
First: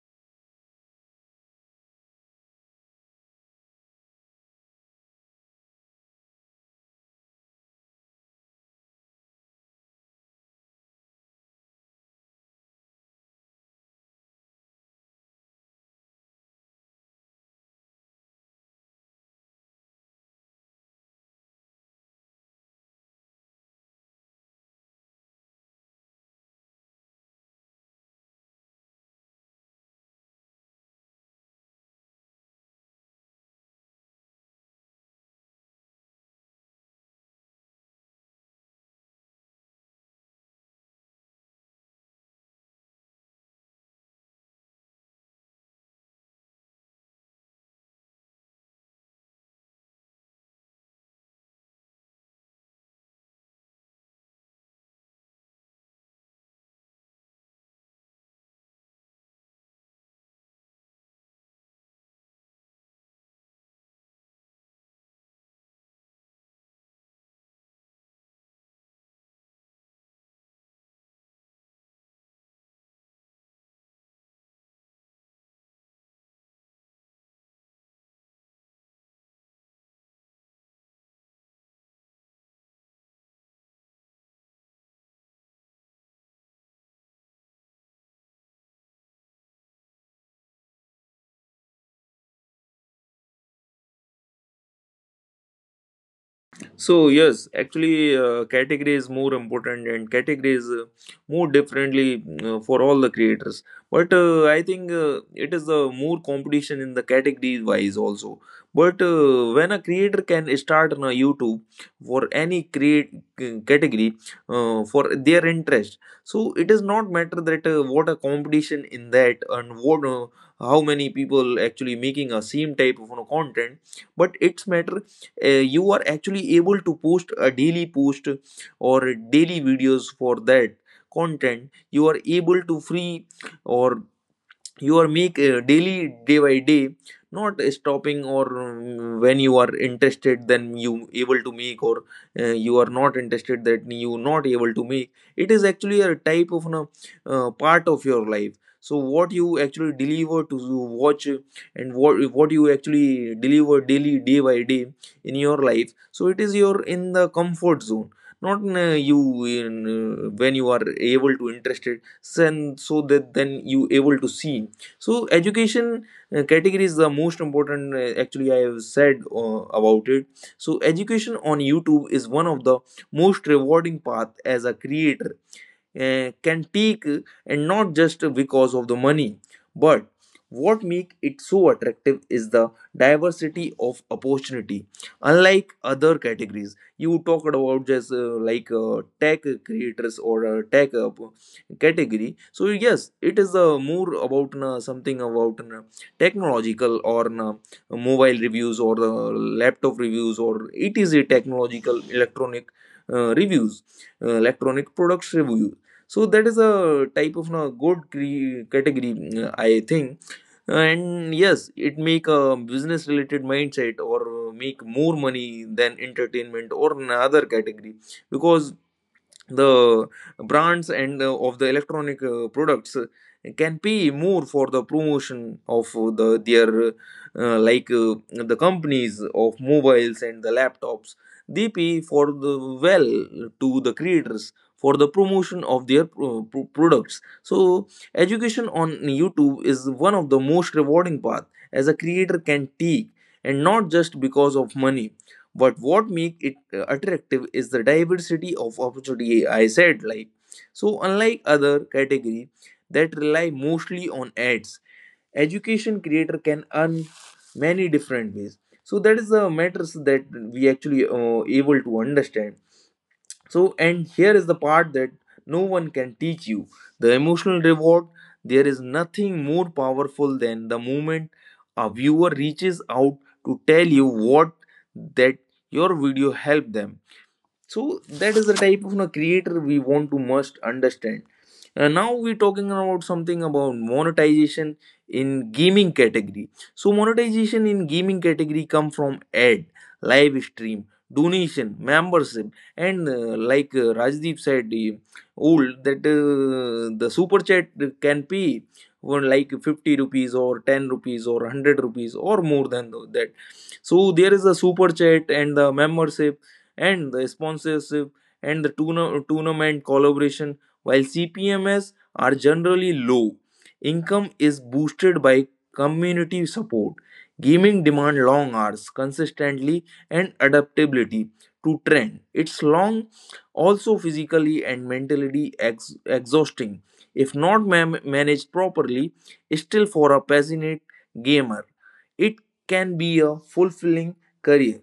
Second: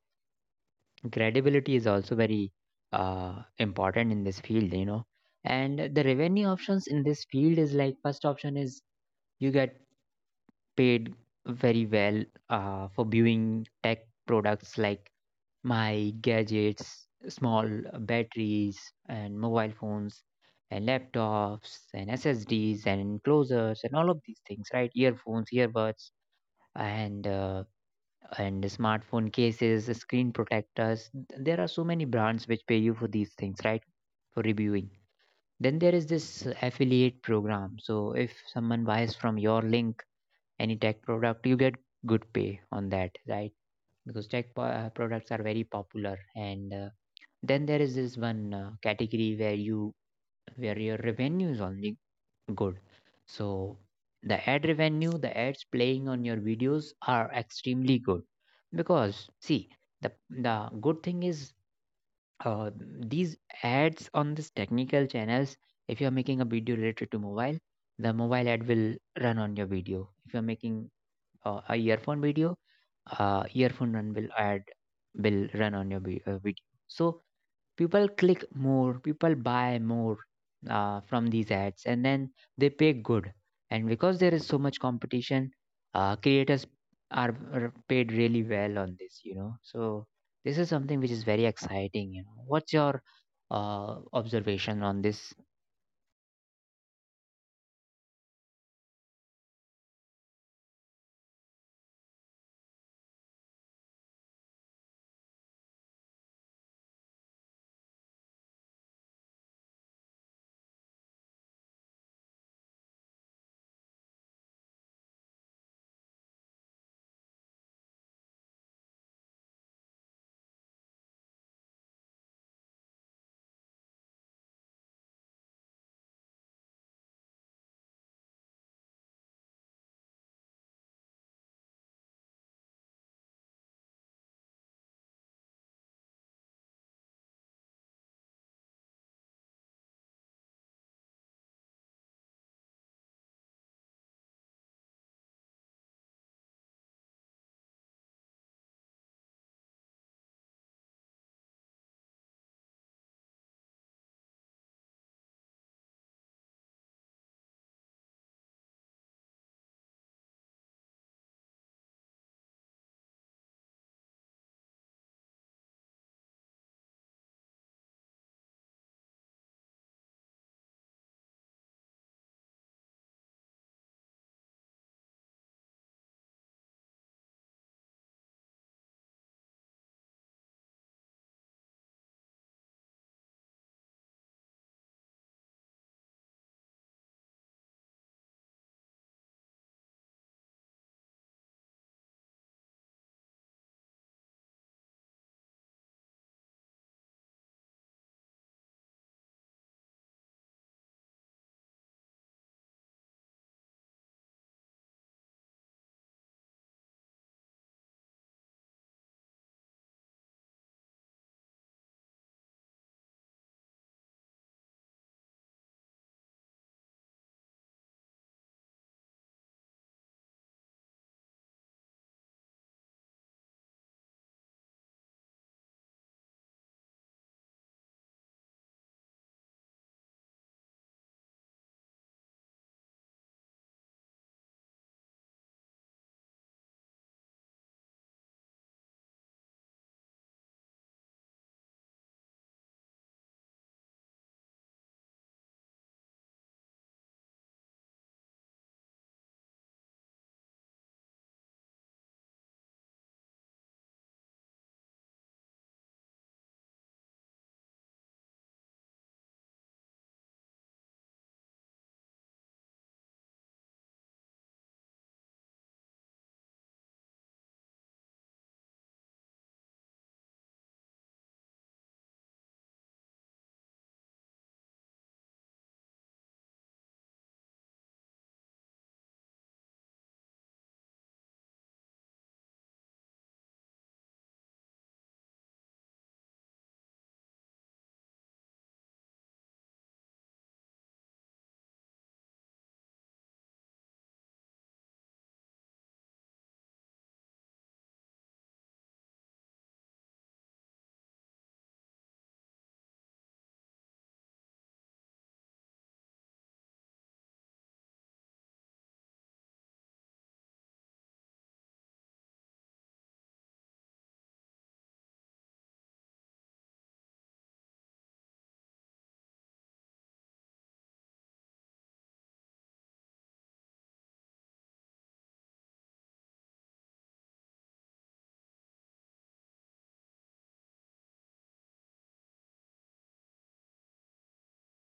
[SPEAKER 1] credibility is also very important in this field, you know. And the revenue options in this field is, like, first option is you get paid very well for viewing tech products like my gadgets, small batteries, and mobile phones, and laptops, and SSDs, and closers, and all of these things, right? Earphones, earbuds, and uh, and smartphone cases, screen protectors. There are so many brands which pay you for these things, right? For reviewing. Then there is this affiliate program. So if someone buys from your link any tech product, you get good pay on that, right? Because tech products are very popular and then there is this one category where you where your revenue is only good. So the ad revenue, the ads playing on your videos are extremely good, because see, the good thing is, these ads on this technical channels. If you are making a video related to mobile, the mobile ad will run on your video. If you are making a earphone video, earphone run will ad will run on your video. So people click more, people buy more from these ads, and then they pay good, and because there is so much competition, creators are paid really well on this, you know. So this is something which is very exciting, you know. What's your observation on this?
[SPEAKER 2] So yes, actually, category is more important, and category is more differently for all the creators. But I think it is more competition in the category wise also. But when a creator can start on a YouTube for any category for their interest, so it is not matter that what a competition in that, and what how many people actually making a same type of content, but it's matter you are actually able to post a daily post or daily videos for that content you are able to free, or you are make daily day by day, not stopping, or when you are interested then you able to make, or you are not interested that you not able to make, it is actually a type of a part of your life. So what you actually deliver to you watch, and what you actually deliver daily day by day in your life, so it is your in the comfort zone, not you in, when you are able to interested, then so that then you able to see. So education category is the most important, actually I have said about it. So education on YouTube is one of the most rewarding path as a creator can take, and not just because of the money, but what make it so attractive is the diversity of opportunity, unlike other categories you talked about, just like tech creators or tech category. So yes, it is more about something about technological, or mobile reviews, or laptop reviews, or it is a technological electronic reviews, electronic products review. So that is a type of no good category, I think. And yes, it make a business related mindset, or make more money than entertainment or another category, because the brands and of the electronic products can pay more for the promotion of the their, like the companies of mobiles and the laptops, they pay for the well to the creators for the promotion of their products. So education on YouTube is one of the most rewarding path as a creator can take, and not just because of money, but what make it attractive is the diversity of opportunity, I said, like. So unlike other category that rely mostly on ads, education creator can earn many different ways. So that is the matters that we actually able to understand. So, and here is the part that no one can teach you, the emotional reward. There is nothing more powerful than the moment a viewer reaches out to tell you what that your video helped them. So, that is the type of creator we want to must understand. Now we're talking about something about monetization in gaming category. So monetization in gaming category come from ad, live stream, donation, membership, and like Rajdeep said, old that the super chat can pay for like 50 rupees or 10 rupees or 100 rupees or more than that. So there is a super chat and the membership and the sponsorship and the tournament collaboration. While CPMs are generally low, income is boosted by community support. Gaming demand long hours, consistently, and adaptability to trend. It's long, also physically and mentally exhausting, if not managed properly. Still, for a passionate gamer, it can be a fulfilling career.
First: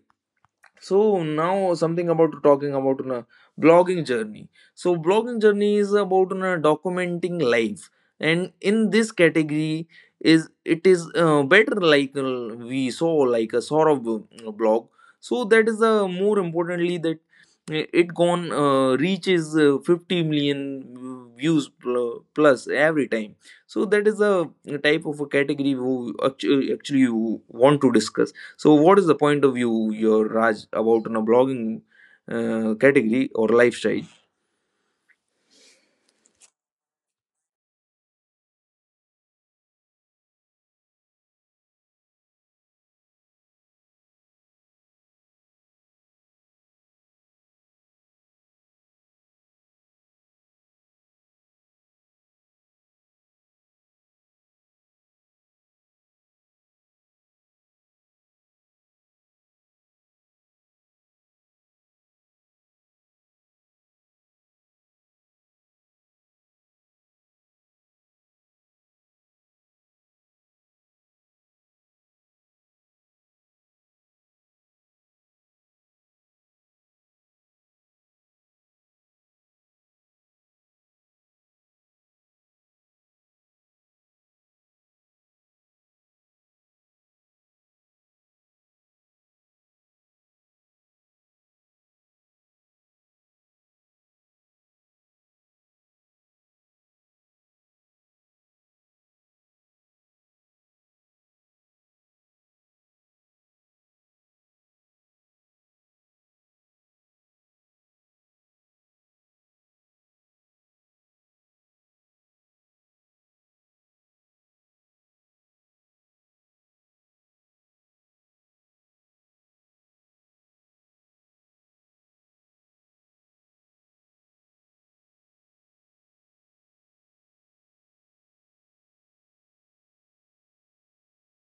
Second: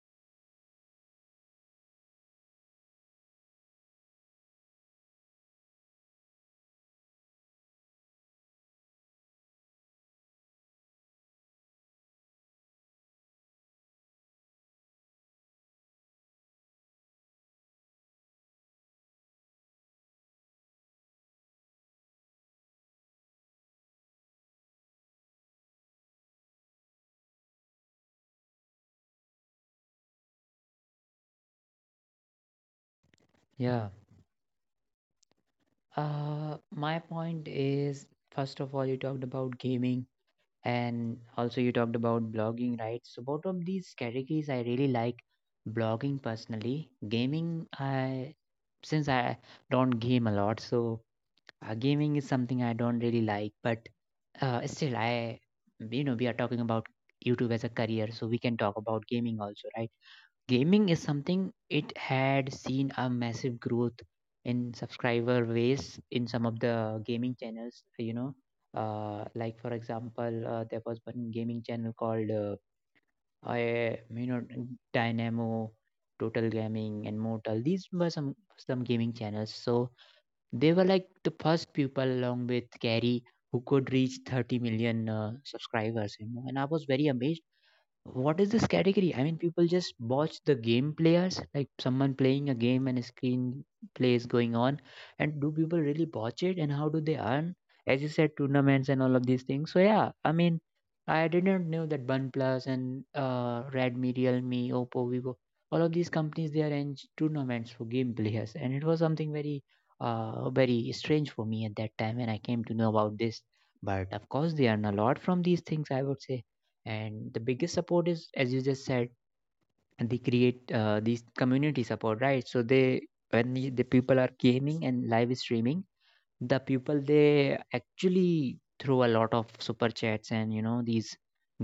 [SPEAKER 2] So now, something about talking about blogging journey. So blogging journey is about documenting life, and in this category is it is better, like we saw like a sort of blog. So that is more importantly that it gone reaches 50 million views plus every time. So that is a type of a category who actually you want to discuss. So, what is the point of view your Raj about blogging category or
[SPEAKER 1] Yeah.
[SPEAKER 2] lifestyle?
[SPEAKER 1] My point is, first of all, you talked about gaming, and also you talked about blogging, right? So both of these categories I really like. Blogging personally, gaming I since I don't game a lot, so gaming is something I don't really like, but still I you know, we are talking about YouTube as a career, so we can talk about gaming also, right? Gaming is something it had seen a massive growth in subscriber base in some of the gaming channels, you know. Like for example, there was one gaming channel called I, you know Dynamo, Total Gaming, and Mortal. These were some gaming channels. So they were like the first people along with Gary who could reach 30 million subscribers, you know. And I was very amazed, what is this category? I mean, people just watch the game players, like someone playing a game and a screen play is going on. And do people really watch it? And how do they earn? As you said, tournaments and all of these things. So yeah, I mean, I didn't know that OnePlus and Redmi, Realme, Oppo, Vivo, all of these companies they arrange tournaments for game players, and it was something very, very strange for me at that time when I came to know about this. But of course, they earn a lot from these things, I would say, and the biggest support is, as you just said, they create these community support, right? So they when the people are gaming and live streaming, the people, they actually throw a lot of super chats and these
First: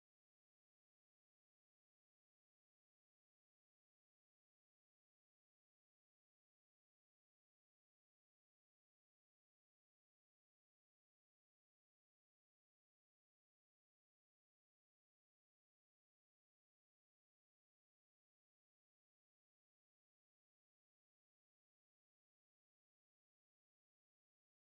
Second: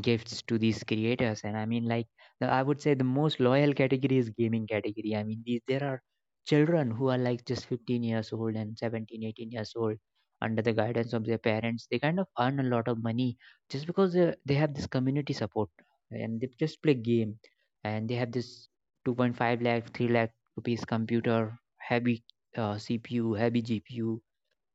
[SPEAKER 1] gifts to these creators. And I mean, like, I would say the most loyal category is gaming category. I mean, these there are children who are like just 15 years old and 17, 18 years old. Under the guidance of their parents, they kind of earn a lot of money just because they have this community support and they just play game. And they have this 2.5 lakh 3 lakh rupees computer, heavy CPU, heavy GPU,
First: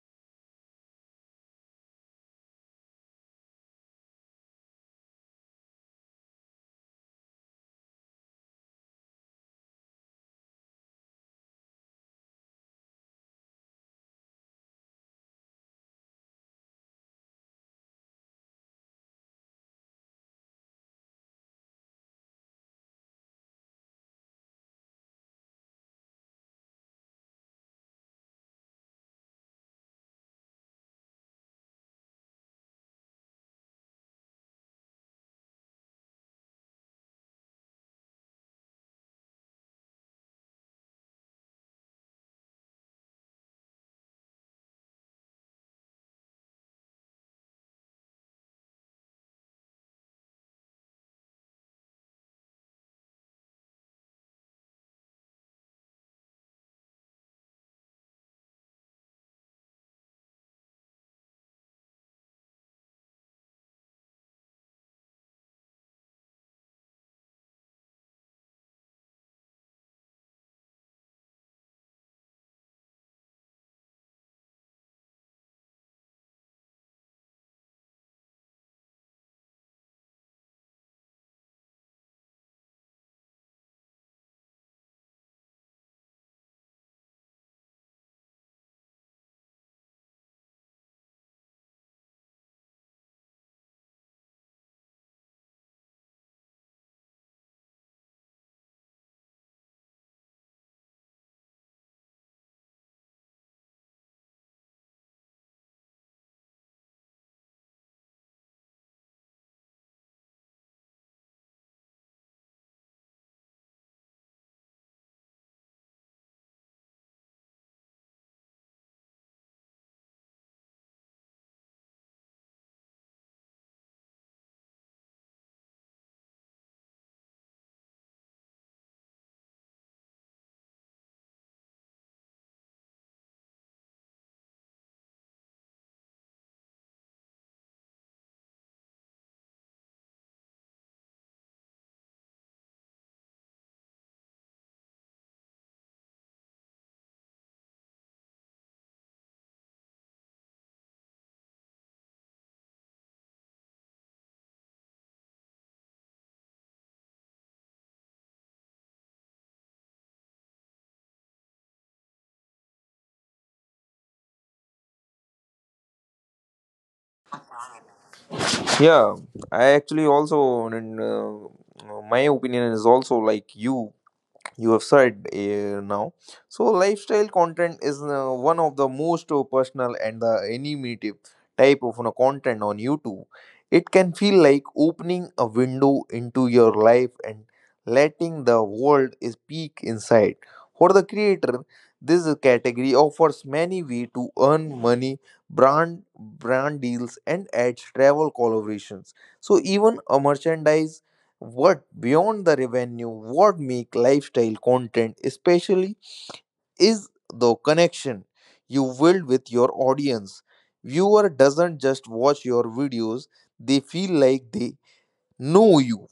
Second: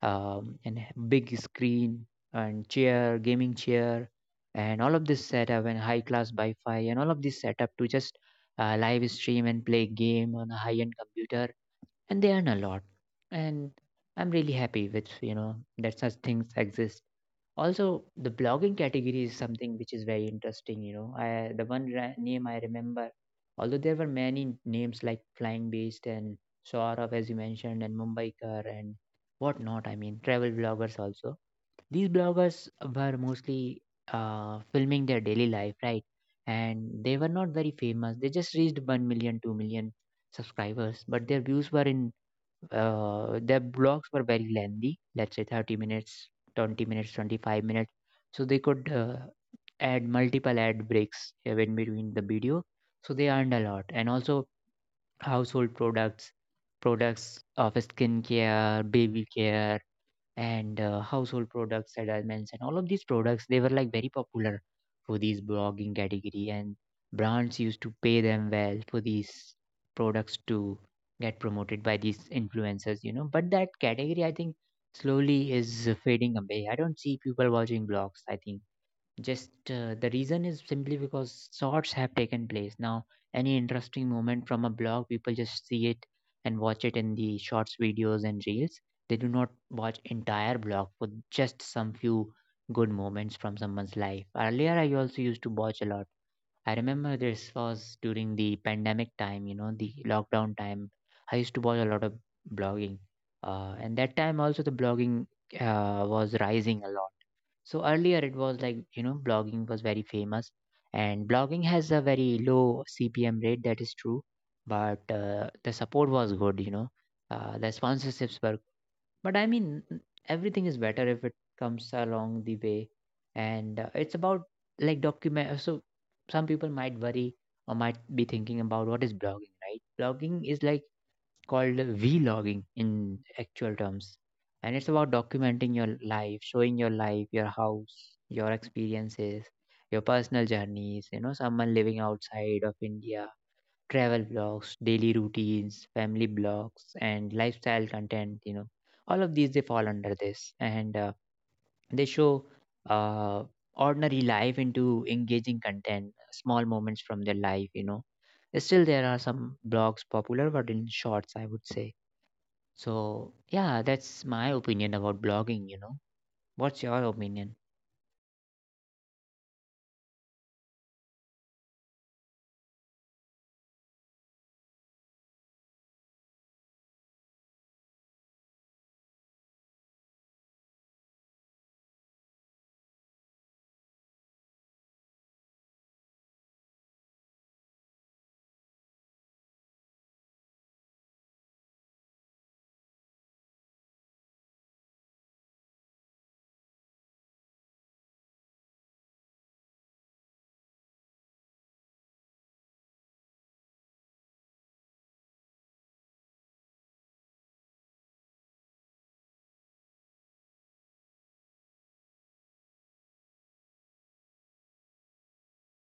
[SPEAKER 1] and h- big screen, and chair, gaming chair, and all of this setup and high class Wi-Fi and all of this setup to just live stream and play game on a high-end computer, and they earn a lot. And I'm really happy with you know that such things exist. Also, the blogging category is something which is very interesting, the one name I remember, although there were many names like Flying Beast and Saurav, as you mentioned, and Mumbaikar and whatnot. I mean, travel bloggers also, these bloggers were mostly filming their daily life, right? And they were not very famous, they just reached 1 million, 2 million subscribers, but their views were in, their blogs were very lengthy, let's say 30 minutes, 20 minutes, 25 minutes, so they could add multiple ad breaks here in between the video. So they earned a lot. And also household products, products of skincare, baby care, and household products settlements and all of these products, they were like very popular for these blogging category. And brands used to pay them well for these products to get promoted by these influencers, you know. But that category, I think, slowly is fading away. I don't see people watching blogs. I think just the reason is simply because sorts have taken place. Now, any interesting moment from a blog, people just see it and watch it in the shorts videos and reels. They do not watch entire blog for just some few good moments from someone's life. Earlier, I also used to watch a lot. I remember this was during the pandemic time, you know, the lockdown time. I used to watch a lot of blogging. And that time also the blogging was rising a lot. So earlier it was like, you know, blogging was very famous, and blogging has a very low CPM rate, that is true, but the support was good, you know, the sponsorships were, but I mean, everything is better if it comes along the way. And it's about like document. So some people might worry or might be thinking about what is blogging, right? Blogging is like called vlogging in actual terms, and it's about documenting your life, showing your life, your house, your experiences, your personal journeys, you know, someone living outside of India, travel blogs, daily routines, family blogs, and lifestyle content, you know, all of these they fall under this. And they show uh, ordinary life into engaging content, small moments from their life, you know. Still there are some blogs popular, but in shorts, I would say. So, yeah, that's my opinion about blogging, you know. What's your opinion?
[SPEAKER 2] Yeah, I actually also, and my opinion is also like you. You have said now. So lifestyle content is one of the most personal and the animative type of content on YouTube. It can feel like opening a window into your life and letting the world is peek inside. For the creator, this category offers many ways to earn money: brand deals and ads, travel collaborations, so even a merchandise. What beyond the revenue, what make lifestyle content especially is the connection you build with your audience. Viewer doesn't just watch your videos, they feel like they know you.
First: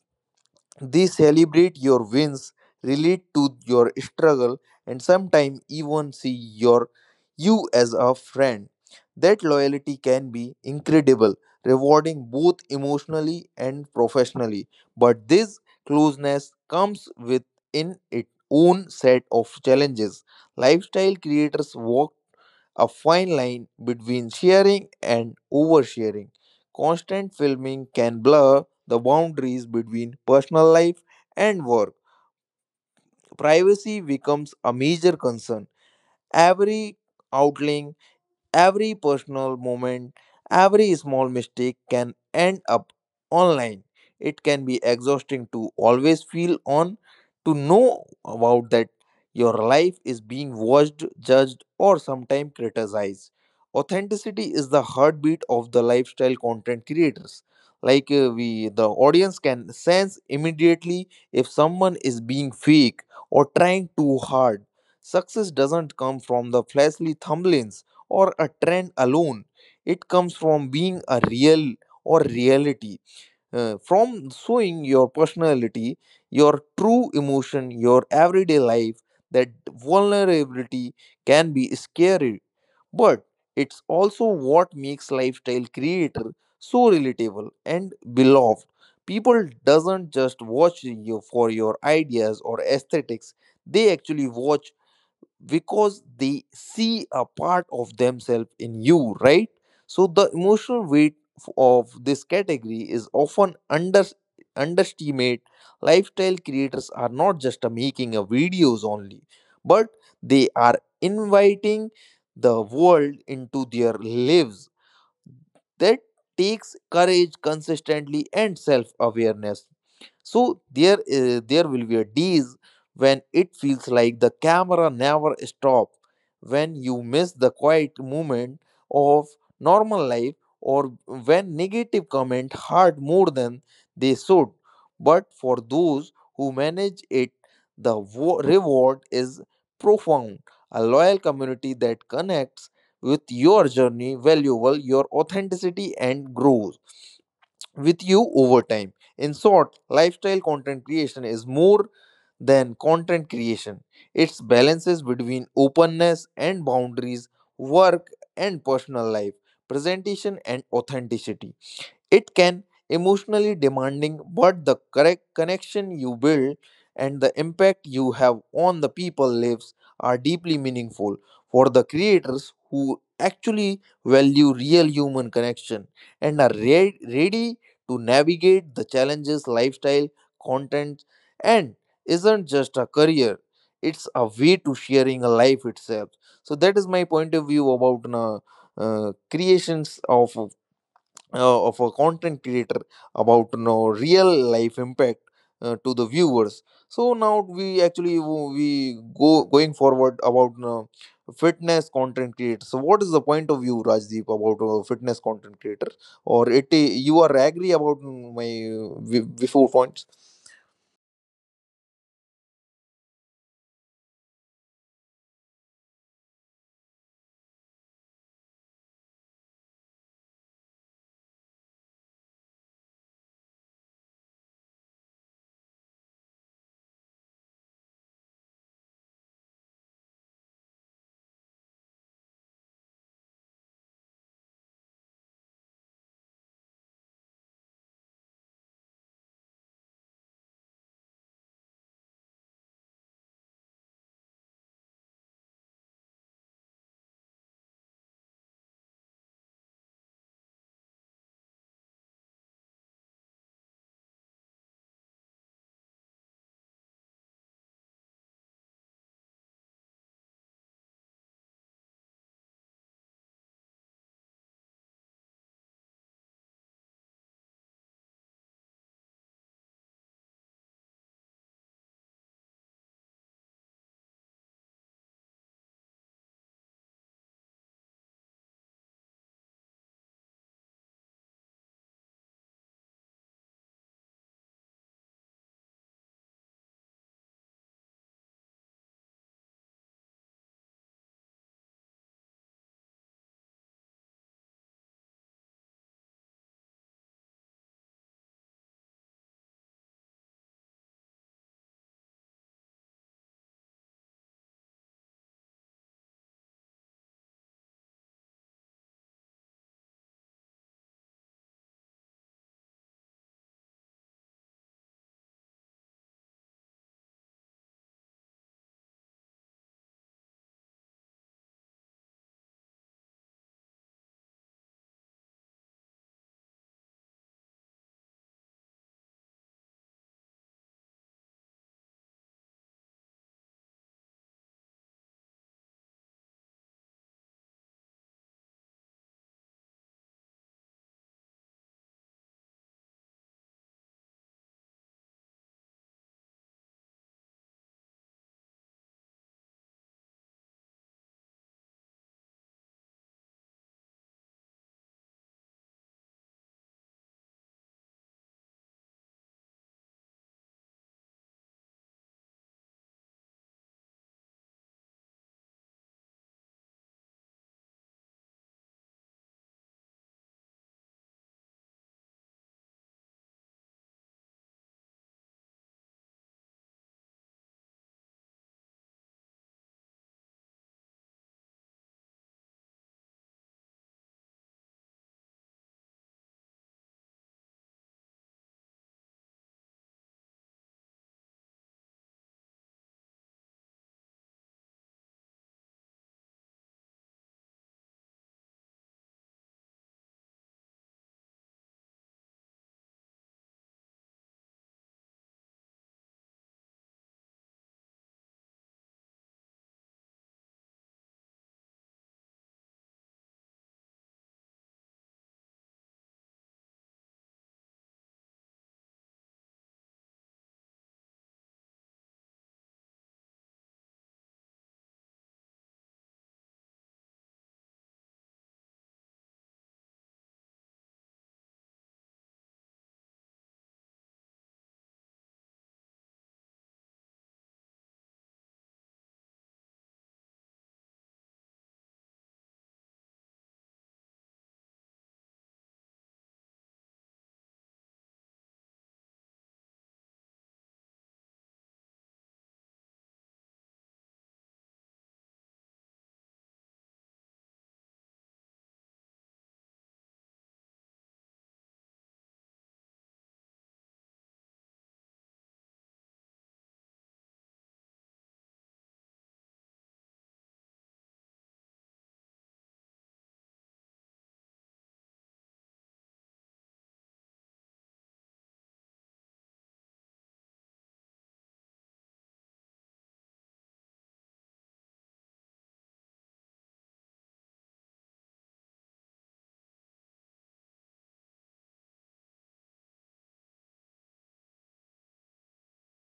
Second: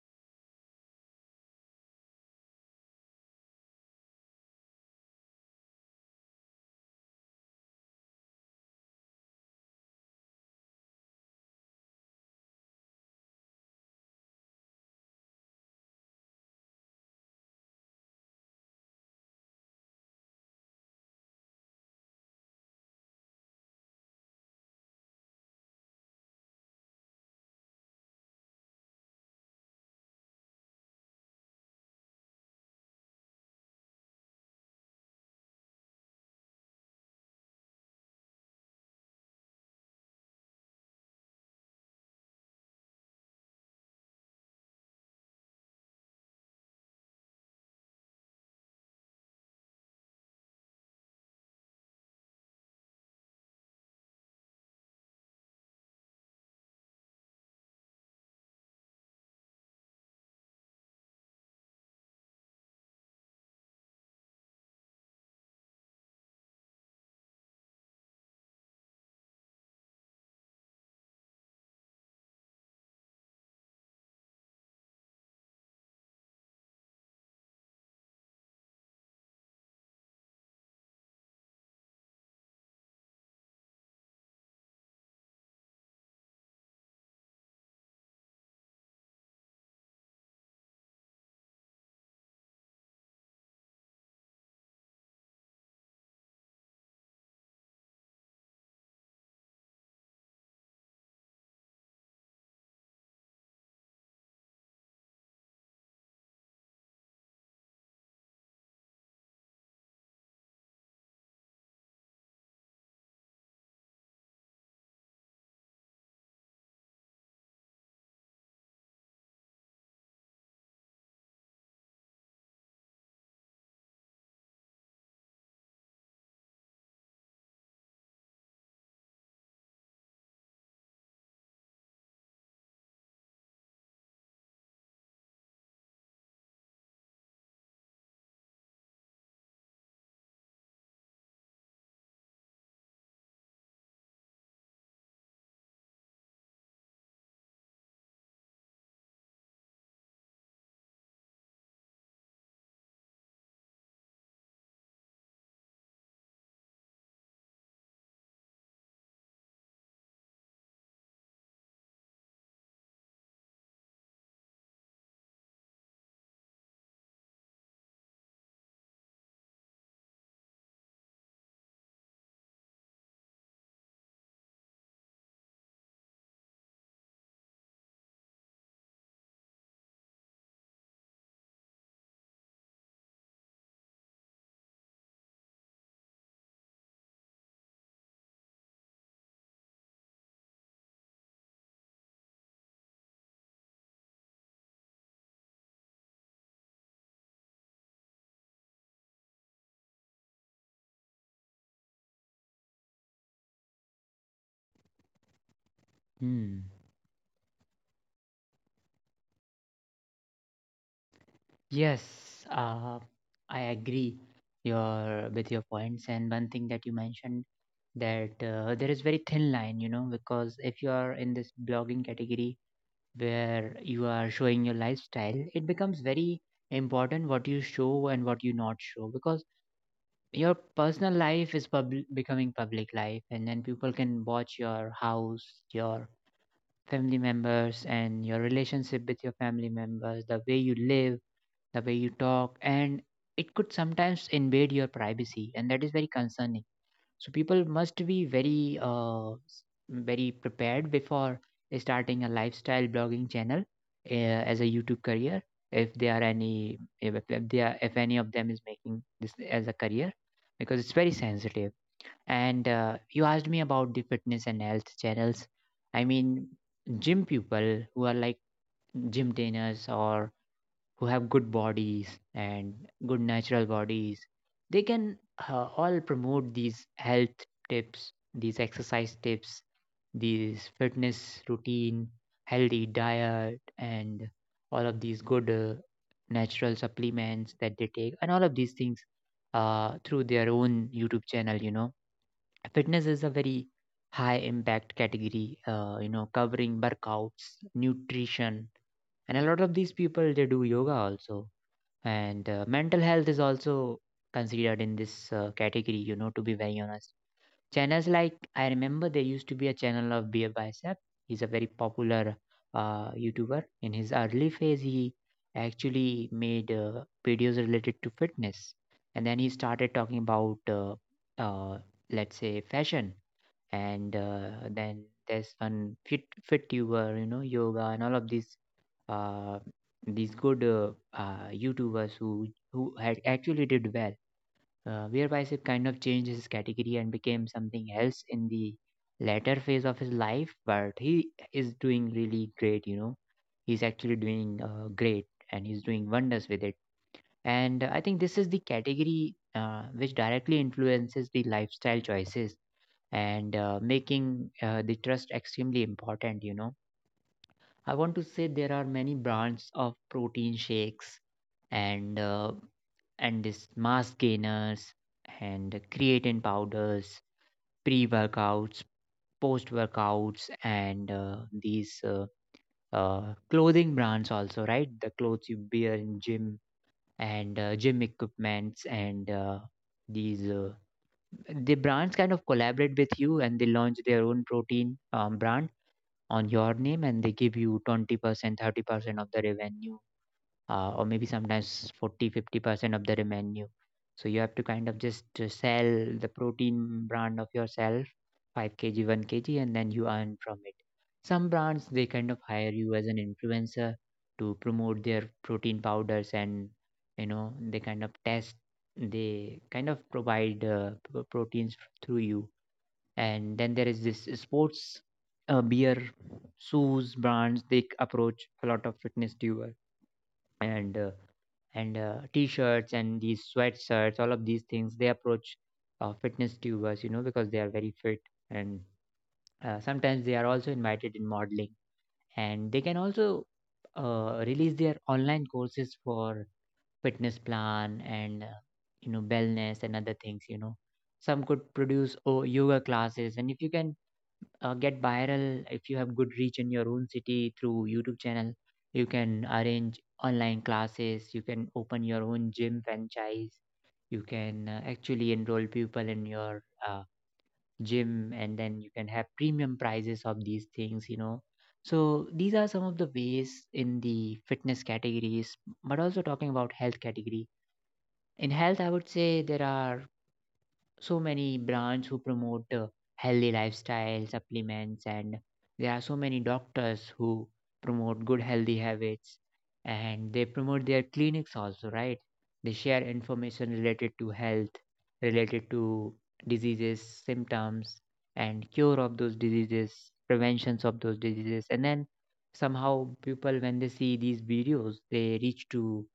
[SPEAKER 2] They celebrate your wins, relate to your struggle, and sometimes even see you as a friend. That loyalty can be incredible, rewarding both emotionally and professionally. But this closeness comes with in its own set of challenges. Lifestyle creators walk a fine line between sharing and oversharing. Constant filming can blur the boundaries between personal life and work. Privacy becomes a major concern. Every outlaying Every personal moment, every small mistake can end up online. It can be exhausting to always feel on, to know about that your life is being watched, judged, or sometimes criticized. Authenticity is the heartbeat of the lifestyle content creators. Like we, the audience can sense immediately if someone is being fake or trying too hard. Success doesn't come from the flashy thumbnails or a trend alone. It comes from being a real or reality, from showing your personality, your true emotion, your everyday life. That vulnerability can be scary, but it's also what makes lifestyle creator so relatable and beloved. People doesn't just watch you for your ideas or aesthetics; they actually watch because they see a part of themselves in you, right? So the emotional weight of this category is often under underestimate. Lifestyle creators are not just making a videos only, but they are inviting the world into their lives. That takes courage, consistently, and self-awareness. So there will be a days when it feels like the camera never stops, when you miss the quiet moment of normal life, or when negative comment hurt more than they should. But for those who manage it, the reward is profound. A loyal community that connects with your journey, valuable your authenticity and grows with you over time. In short, lifestyle content creation is more than content creation. It's balances between openness and boundaries, work and personal life, presentation and authenticity. It can emotionally demanding, but the correct connection you build and the impact you have on the people lives are deeply meaningful for the creators who actually value real human connection and are ready to navigate the challenges lifestyle content, and isn't just a career, it's a way to sharing a life itself. So that is my point of view about creations of a content creator about real life impact to the viewers. So now we actually, we go going forward about fitness content creator. So what is the point of view, rajdeep, about fitness content creator, or
[SPEAKER 1] Hmm.
[SPEAKER 2] it, you are agree about my before points?
[SPEAKER 1] Yes, I agree your with your points. And one thing that you mentioned, that there is very thin line, you know, because if you are in this blogging category where you are showing your lifestyle, it becomes very important what you show and what you not show, because your personal life is becoming public life, and then people can watch your house, your family members and your relationship with your family members, the way you live, the way you talk, and it could sometimes invade your privacy, and that is very concerning. So people must be very, very prepared before starting a lifestyle blogging channel as a YouTube career. If they are any, if they are, if any of them is making this as a career, because it's very sensitive. And you asked me about the fitness and health channels. I mean, gym people who are like gym trainers or who have good bodies and good natural bodies, they can all promote these health tips, these exercise tips, these fitness routine, healthy diet, and all of these good natural supplements that they take, and all of these things through their own YouTube channel, you know. Fitness is a very high impact category, you know, covering workouts, nutrition, and a lot of these people they do yoga also. And mental health is also considered in this category, you know, to be very honest. Channels like, I remember there used to be a channel of Beer Bicep. He's a very popular YouTuber. In his early phase, he actually made videos related to fitness, and then he started talking about uh, let's say fashion. And then there's one fit tuber, you know, yoga and all of uh, these good YouTubers who had actually did well. Uh, where Bicep kind of changed his category and became something else in the latter phase of his life, but he is doing really great, you know. He's actually doing great, and he's doing wonders with it. And I think this is the category which directly influences the lifestyle choices and making the trust extremely important, you know. I want to say there are many brands of protein shakes, and this mass gainers and creatine powders, pre workouts, post workouts, and these clothing brands also, right? The clothes you wear in gym, and gym equipments, and these uh, the brands kind of collaborate with you, and they launch their own protein brand on your name, and they give you 20% 30% of the revenue, or maybe sometimes 40, 50% of the revenue. So you have to kind of just sell the protein brand of yourself, 5 kg, 1 kg, and then you earn from it. Some brands, they kind of hire you as an influencer to promote their protein powders, and you know, they kind of test, they kind of provide proteins through you. And then there is this sports beer shoes brands, they approach a lot of fitness doer. And t-shirts and these sweatshirts, all of these things, they approach fitness doers, you know, because they are very fit. And sometimes they are also invited in modeling, and they can also release their online courses for fitness plan, and you know, wellness and other things, you know. Some could produce oh, yoga classes. And if you can get viral, if you have good reach in your own city through YouTube channel, you can arrange online classes, you can open your own gym franchise, you can actually enroll people in your gym, and then you can have premium prices of these things, you know. So these are some of the ways in the fitness categories. But also talking about health category, in health I would say there are so many brands who promote healthy lifestyle supplements. And there are so many doctors who promote good healthy habits, and they promote their clinics also, right? They share information related to health, related to diseases, symptoms, and cure of those diseases, preventions of those diseases. And then somehow people, when they see these videos, they reach to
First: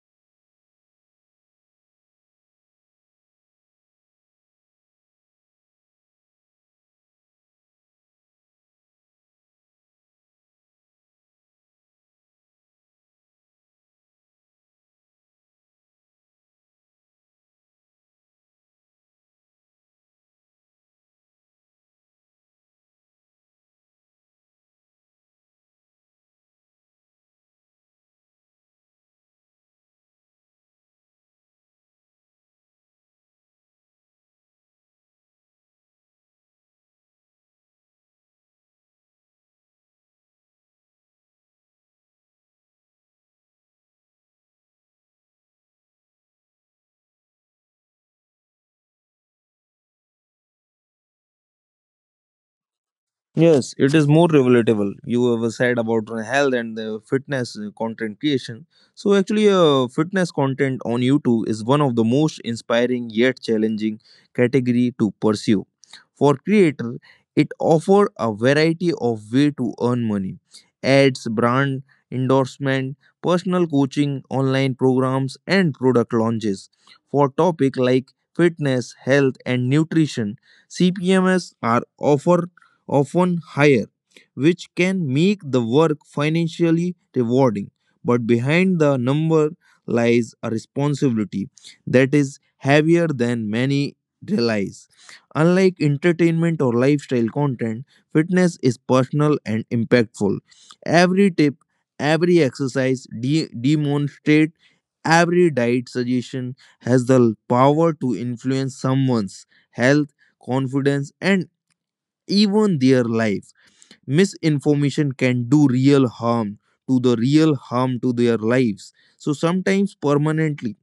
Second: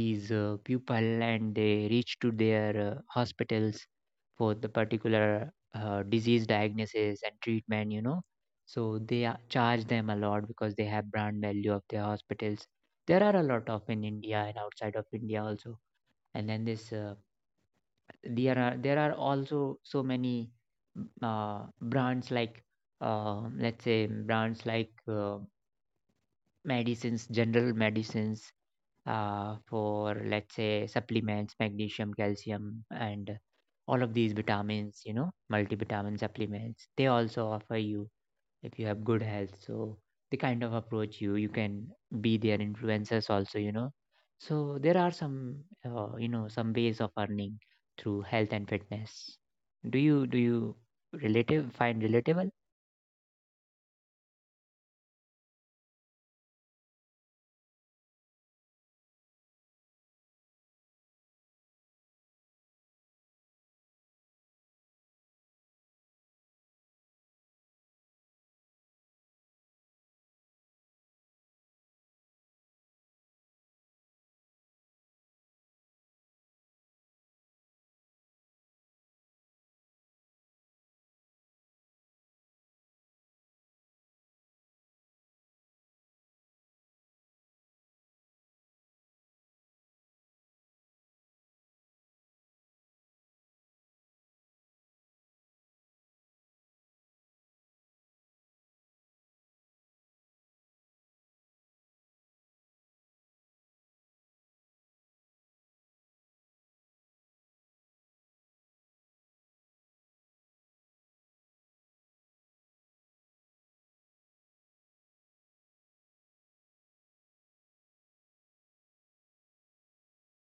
[SPEAKER 1] these people, and they reach to their hospitals for the particular disease diagnosis and treatment, you know. So they are, charge them a lot because they have brand value of their hospitals. There are a lot of in India and outside of India also. And then this, there are also so many brands like, let's say brands like, medicines, general medicines, for let's say supplements, magnesium, calcium, and all of these vitamins, you know, multivitamin supplements. They also offer you if you have good health. So they kind of approach you. You can be their influencers also, you know. So there are some, you know, some ways of earning through health and fitness. Do you relative find relatable?
[SPEAKER 2] Yes, it is more relatable. You have said about health and the fitness content creation. So actually, fitness content on YouTube is one of the most inspiring yet challenging category to pursue. For creator, it offer a variety of way to earn money: ads, brand endorsement, personal coaching, online programs, and product launches. For topic like fitness, health, and nutrition, CPMs are offer often higher, which can make the work financially rewarding. But behind the number lies a responsibility that is heavier than many realize. Unlike entertainment or lifestyle content, fitness is personal and impactful. Every tip, every exercise, demonstrate, every diet suggestion has the power to influence someone's health, confidence, and even their life. Misinformation can do real harm to the real harm to their lives, so sometimes permanently.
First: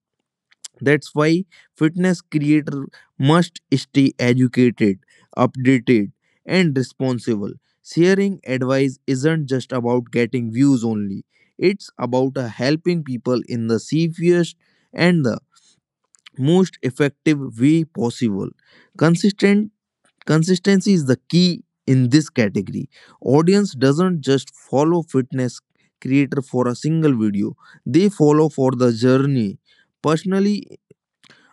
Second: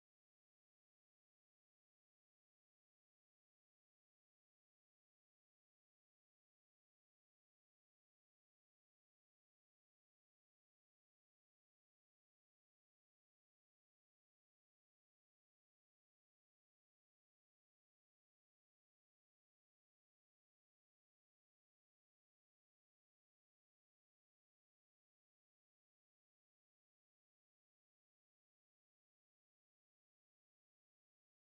[SPEAKER 2] That's why fitness creator must stay educated, updated, and responsible. Sharing advice isn't just about getting views only, it's about helping people in the safest and the most effective way possible. Consistent Consistency is the key in this category. Audience doesn't just follow fitness creator for a single video. They follow for the journey. Personally,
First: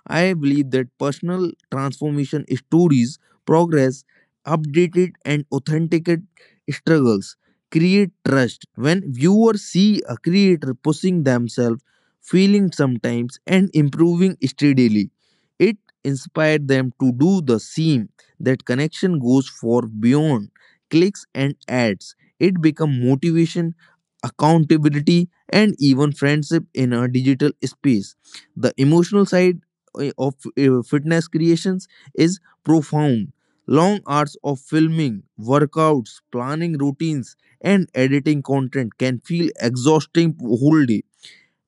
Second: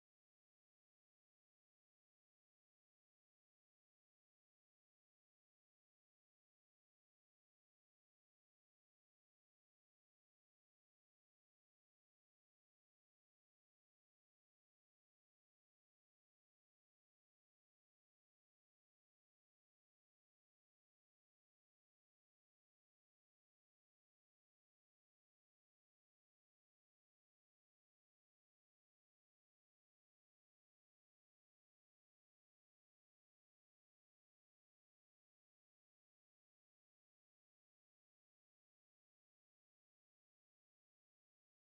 [SPEAKER 2] I believe that personal transformation stories, progress, updated and authenticated struggles create trust. When viewers see a creator pushing themselves, feeling sometimes, and improving steadily, it inspired them to do the same. That connection goes far beyond clicks and ads. It becomes motivation, accountability, and even friendship in a digital space. The emotional side of fitness creations is profound. Long hours of filming, workouts, planning routines, and editing content can feel exhausting whole day,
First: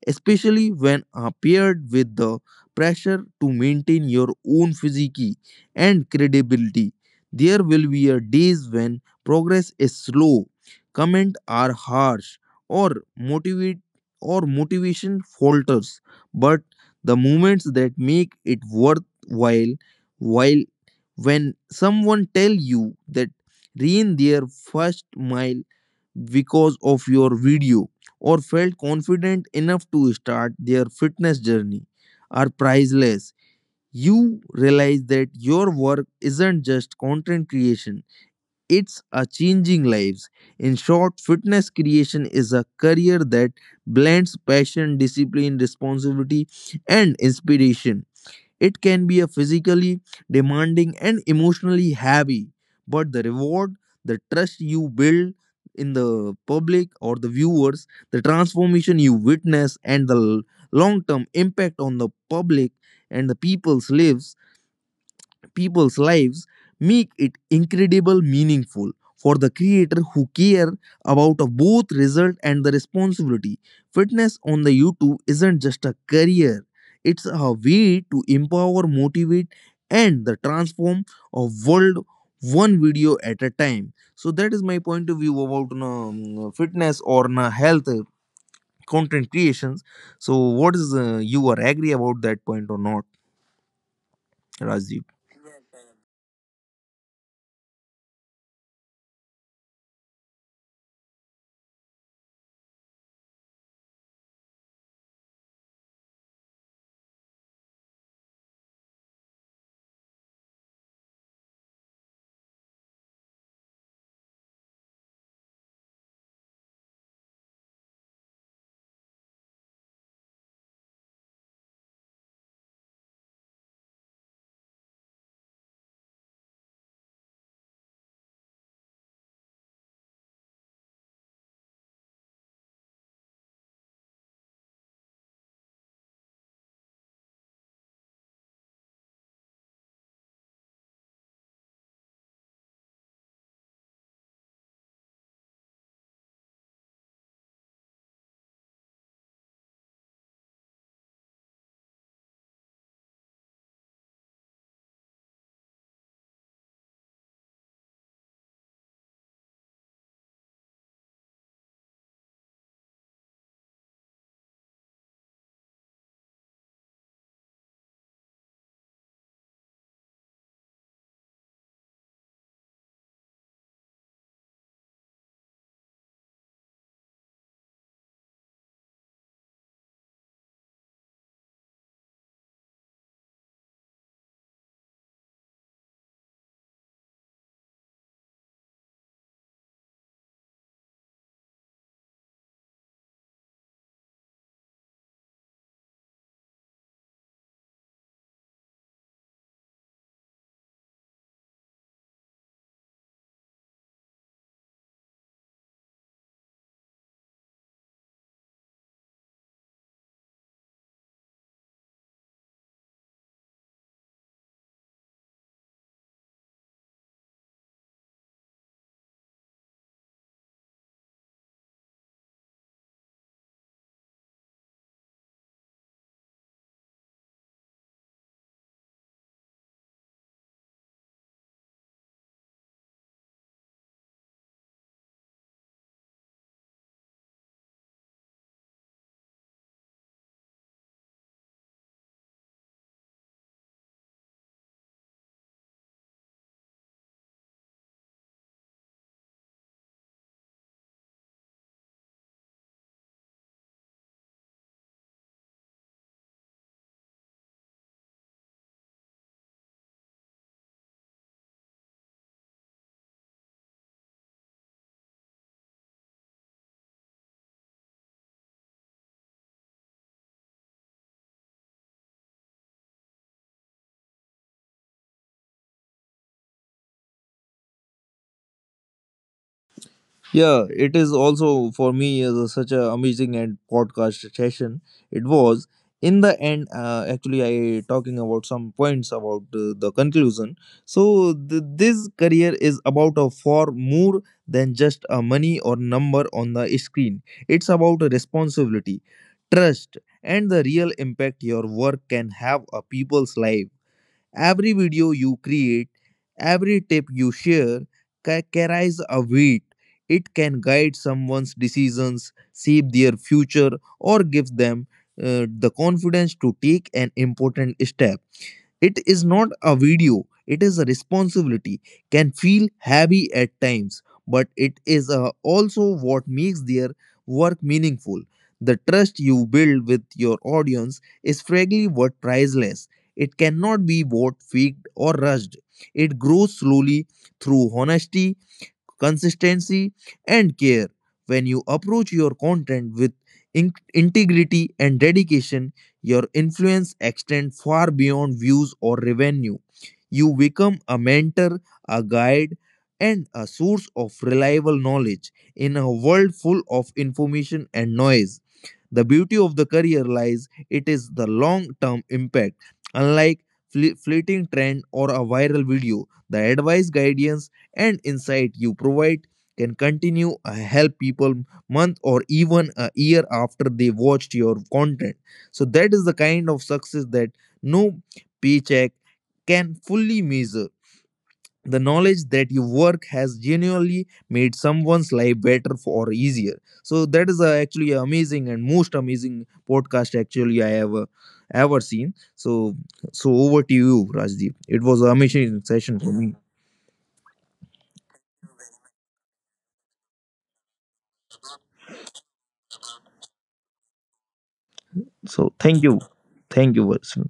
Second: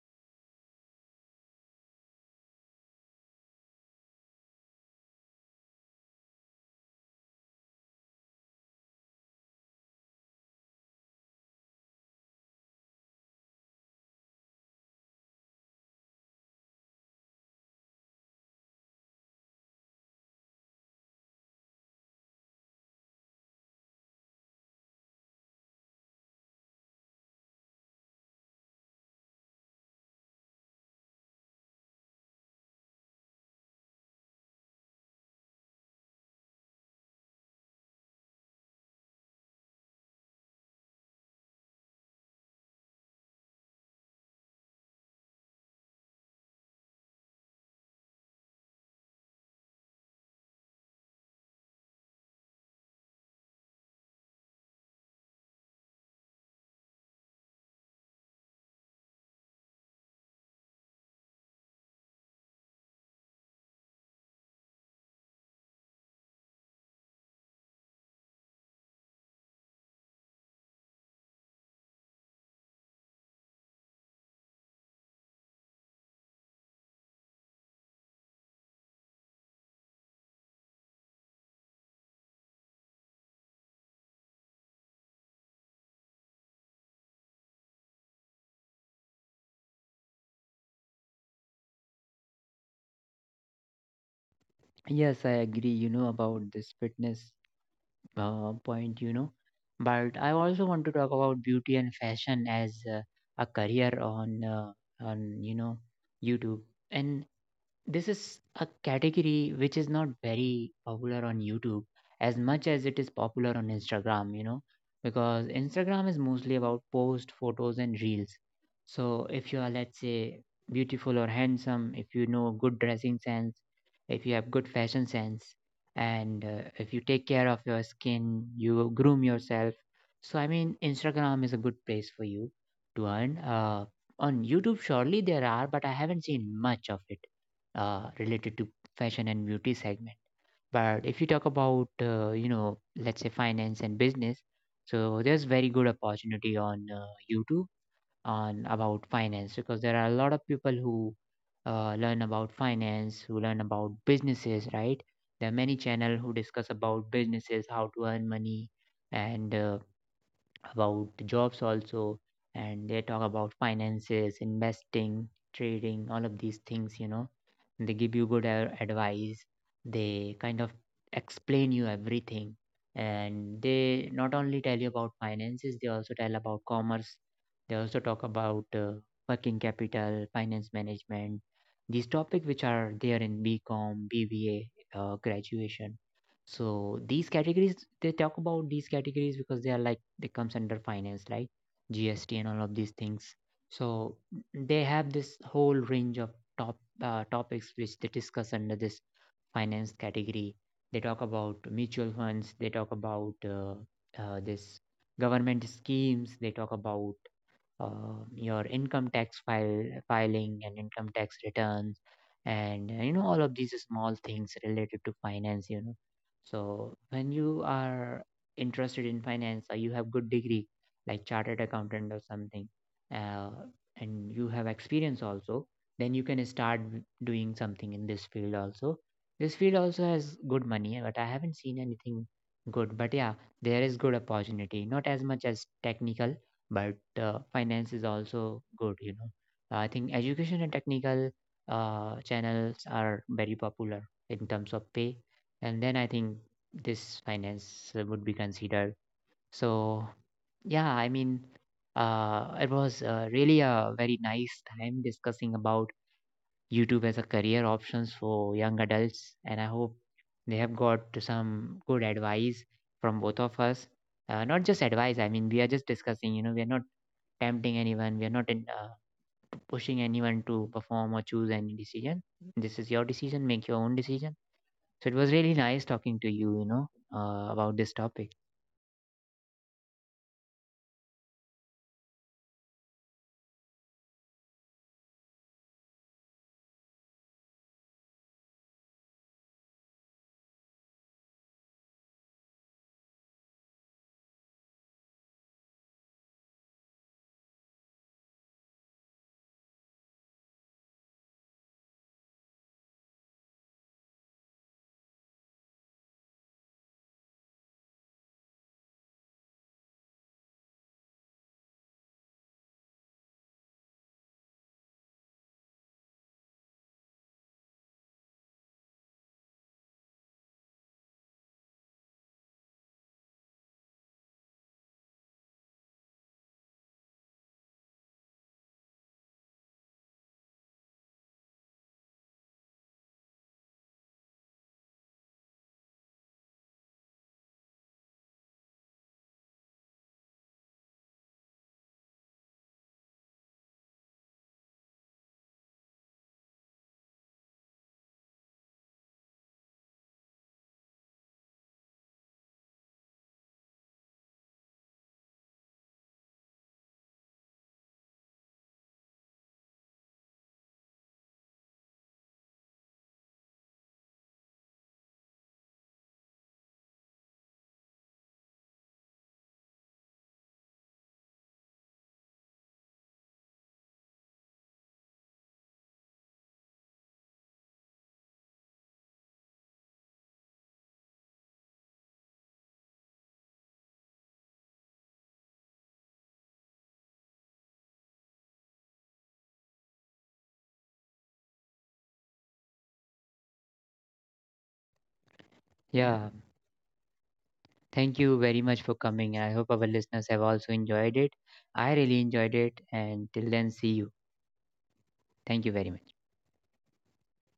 [SPEAKER 2] especially when paired with the pressure to maintain your own physique and credibility. There will be a days when progress is slow, comments are harsh, or motivate or motivation falters. But the moments that make it worthwhile, while when someone tell you that rain their first mile because of your video or felt confident enough to start their fitness journey are priceless. You realize that your work isn't just content creation, it's a changing lives. In short, fitness creation is a career that blends passion, discipline, responsibility, and inspiration. It can be a physically demanding and emotionally heavy, but the reward, the trust you build in the public or the viewers, the transformation you witness, and the long term impact on the public and the people's lives make it incredible meaningful for the creator who care about a both result and the responsibility. Fitness on the YouTube isn't just a career, it's a way to empower, motivate, and the transform a world one video at a time. So that is my point of view about fitness or health, content creations. So what is you are agree about that point or not, Rajiv?
[SPEAKER 1] Yes, I agree, you know, about this fitness point, you know. But I also want to talk about beauty and fashion as a career on you know, YouTube. And this is a category which is not very popular on YouTube as much as it is popular on Instagram, you know, because Instagram is mostly about post photos and reels. So if you are, let's say, beautiful or handsome, if you know good dressing sense, if you have good fashion sense, and if you take care of your skin, you groom yourself. So I mean, Instagram is a good place for you to earn. On YouTube, surely there are, but I haven't seen much of it related to fashion and beauty segment. But if you talk about, you know, let's say finance and business, so there's very good opportunity on YouTube on about finance, because there are a lot of people who learn about finance, who learn about businesses, right? There are many channel who discuss about businesses, how to earn money, and about jobs also, and they talk about finances, investing, trading, all of these things, you know. They give you good advice. They kind of explain you everything, and they not only tell you about finances, they also tell about commerce. They also talk about working capital finance management, these topics which are there in BCom, BBA graduation. So these categories, they talk about these categories because they are like they comes under finance like GST and all of these things. So they have this whole range of topics which they discuss under this finance category. They talk about mutual funds. They talk about this government schemes. They talk about your income tax file filing and income tax returns, and you know, all of these small things related to finance, you know. So when you are interested in finance, or you have good degree like chartered accountant or something, uh, and you have experience also, then you can start doing something in this field also. This field also has good money, but I haven't seen anything good. But yeah, there is good opportunity, not as much as technical, but finance is also good, you know. I think education and technical channels are very popular in terms of pay, and then I think this finance would be considered. So yeah, I mean, it was really a very nice time discussing about YouTube as a career options for young adults, and I hope they have got some good advice from both of us. Uh, not just advice, I mean, we are just discussing, you know, we are not tempting anyone. We are not in, pushing anyone to perform or choose any decision. This is your decision. Make your own decision. So it was really nice talking to you, you know, about this topic.
[SPEAKER 2] Yeah, it is also for me is such a amazing and podcast session. It was in the end. Actually, I talking about some points about the conclusion. So this career is about a far more than just a money or number on the screen. It's about a responsibility, trust, and the real impact your work can have a people's life. Every video you create, every tip you share carries a weight. It can guide someone's decisions, shape their future, or give them the confidence to take an important step. It is not a video, it is a responsibility, can feel heavy at times, but it is also what makes their work meaningful. The trust you build with your audience is frankly what priceless. It cannot be bought, faked, or rushed. It grows slowly through honesty, consistency, and care. When you approach your content with integrity and dedication, your influence extends far beyond views or revenue. You become a mentor, a guide, and a source of reliable knowledge in a world full of information and noise. The beauty of the career lies it is the long-term impact. Unlike fleeting trend or a viral video, the advice, guidance and insight you provide can continue help people month or even a year after they watched your content. So that is the kind of success that no paycheck can fully measure the knowledge that your work has genuinely made someone's life better or easier. So that is actually amazing and most amazing podcast actually I have ever seen. So so over to you, Rajdeep, it was an amazing session
[SPEAKER 1] Yeah,
[SPEAKER 2] for me.
[SPEAKER 1] thank you very much for coming. I hope our listeners have also enjoyed it. I really enjoyed it. And till then, see you. Thank you
[SPEAKER 2] So
[SPEAKER 1] very
[SPEAKER 2] thank
[SPEAKER 1] much.
[SPEAKER 2] you, thank you, Vasu.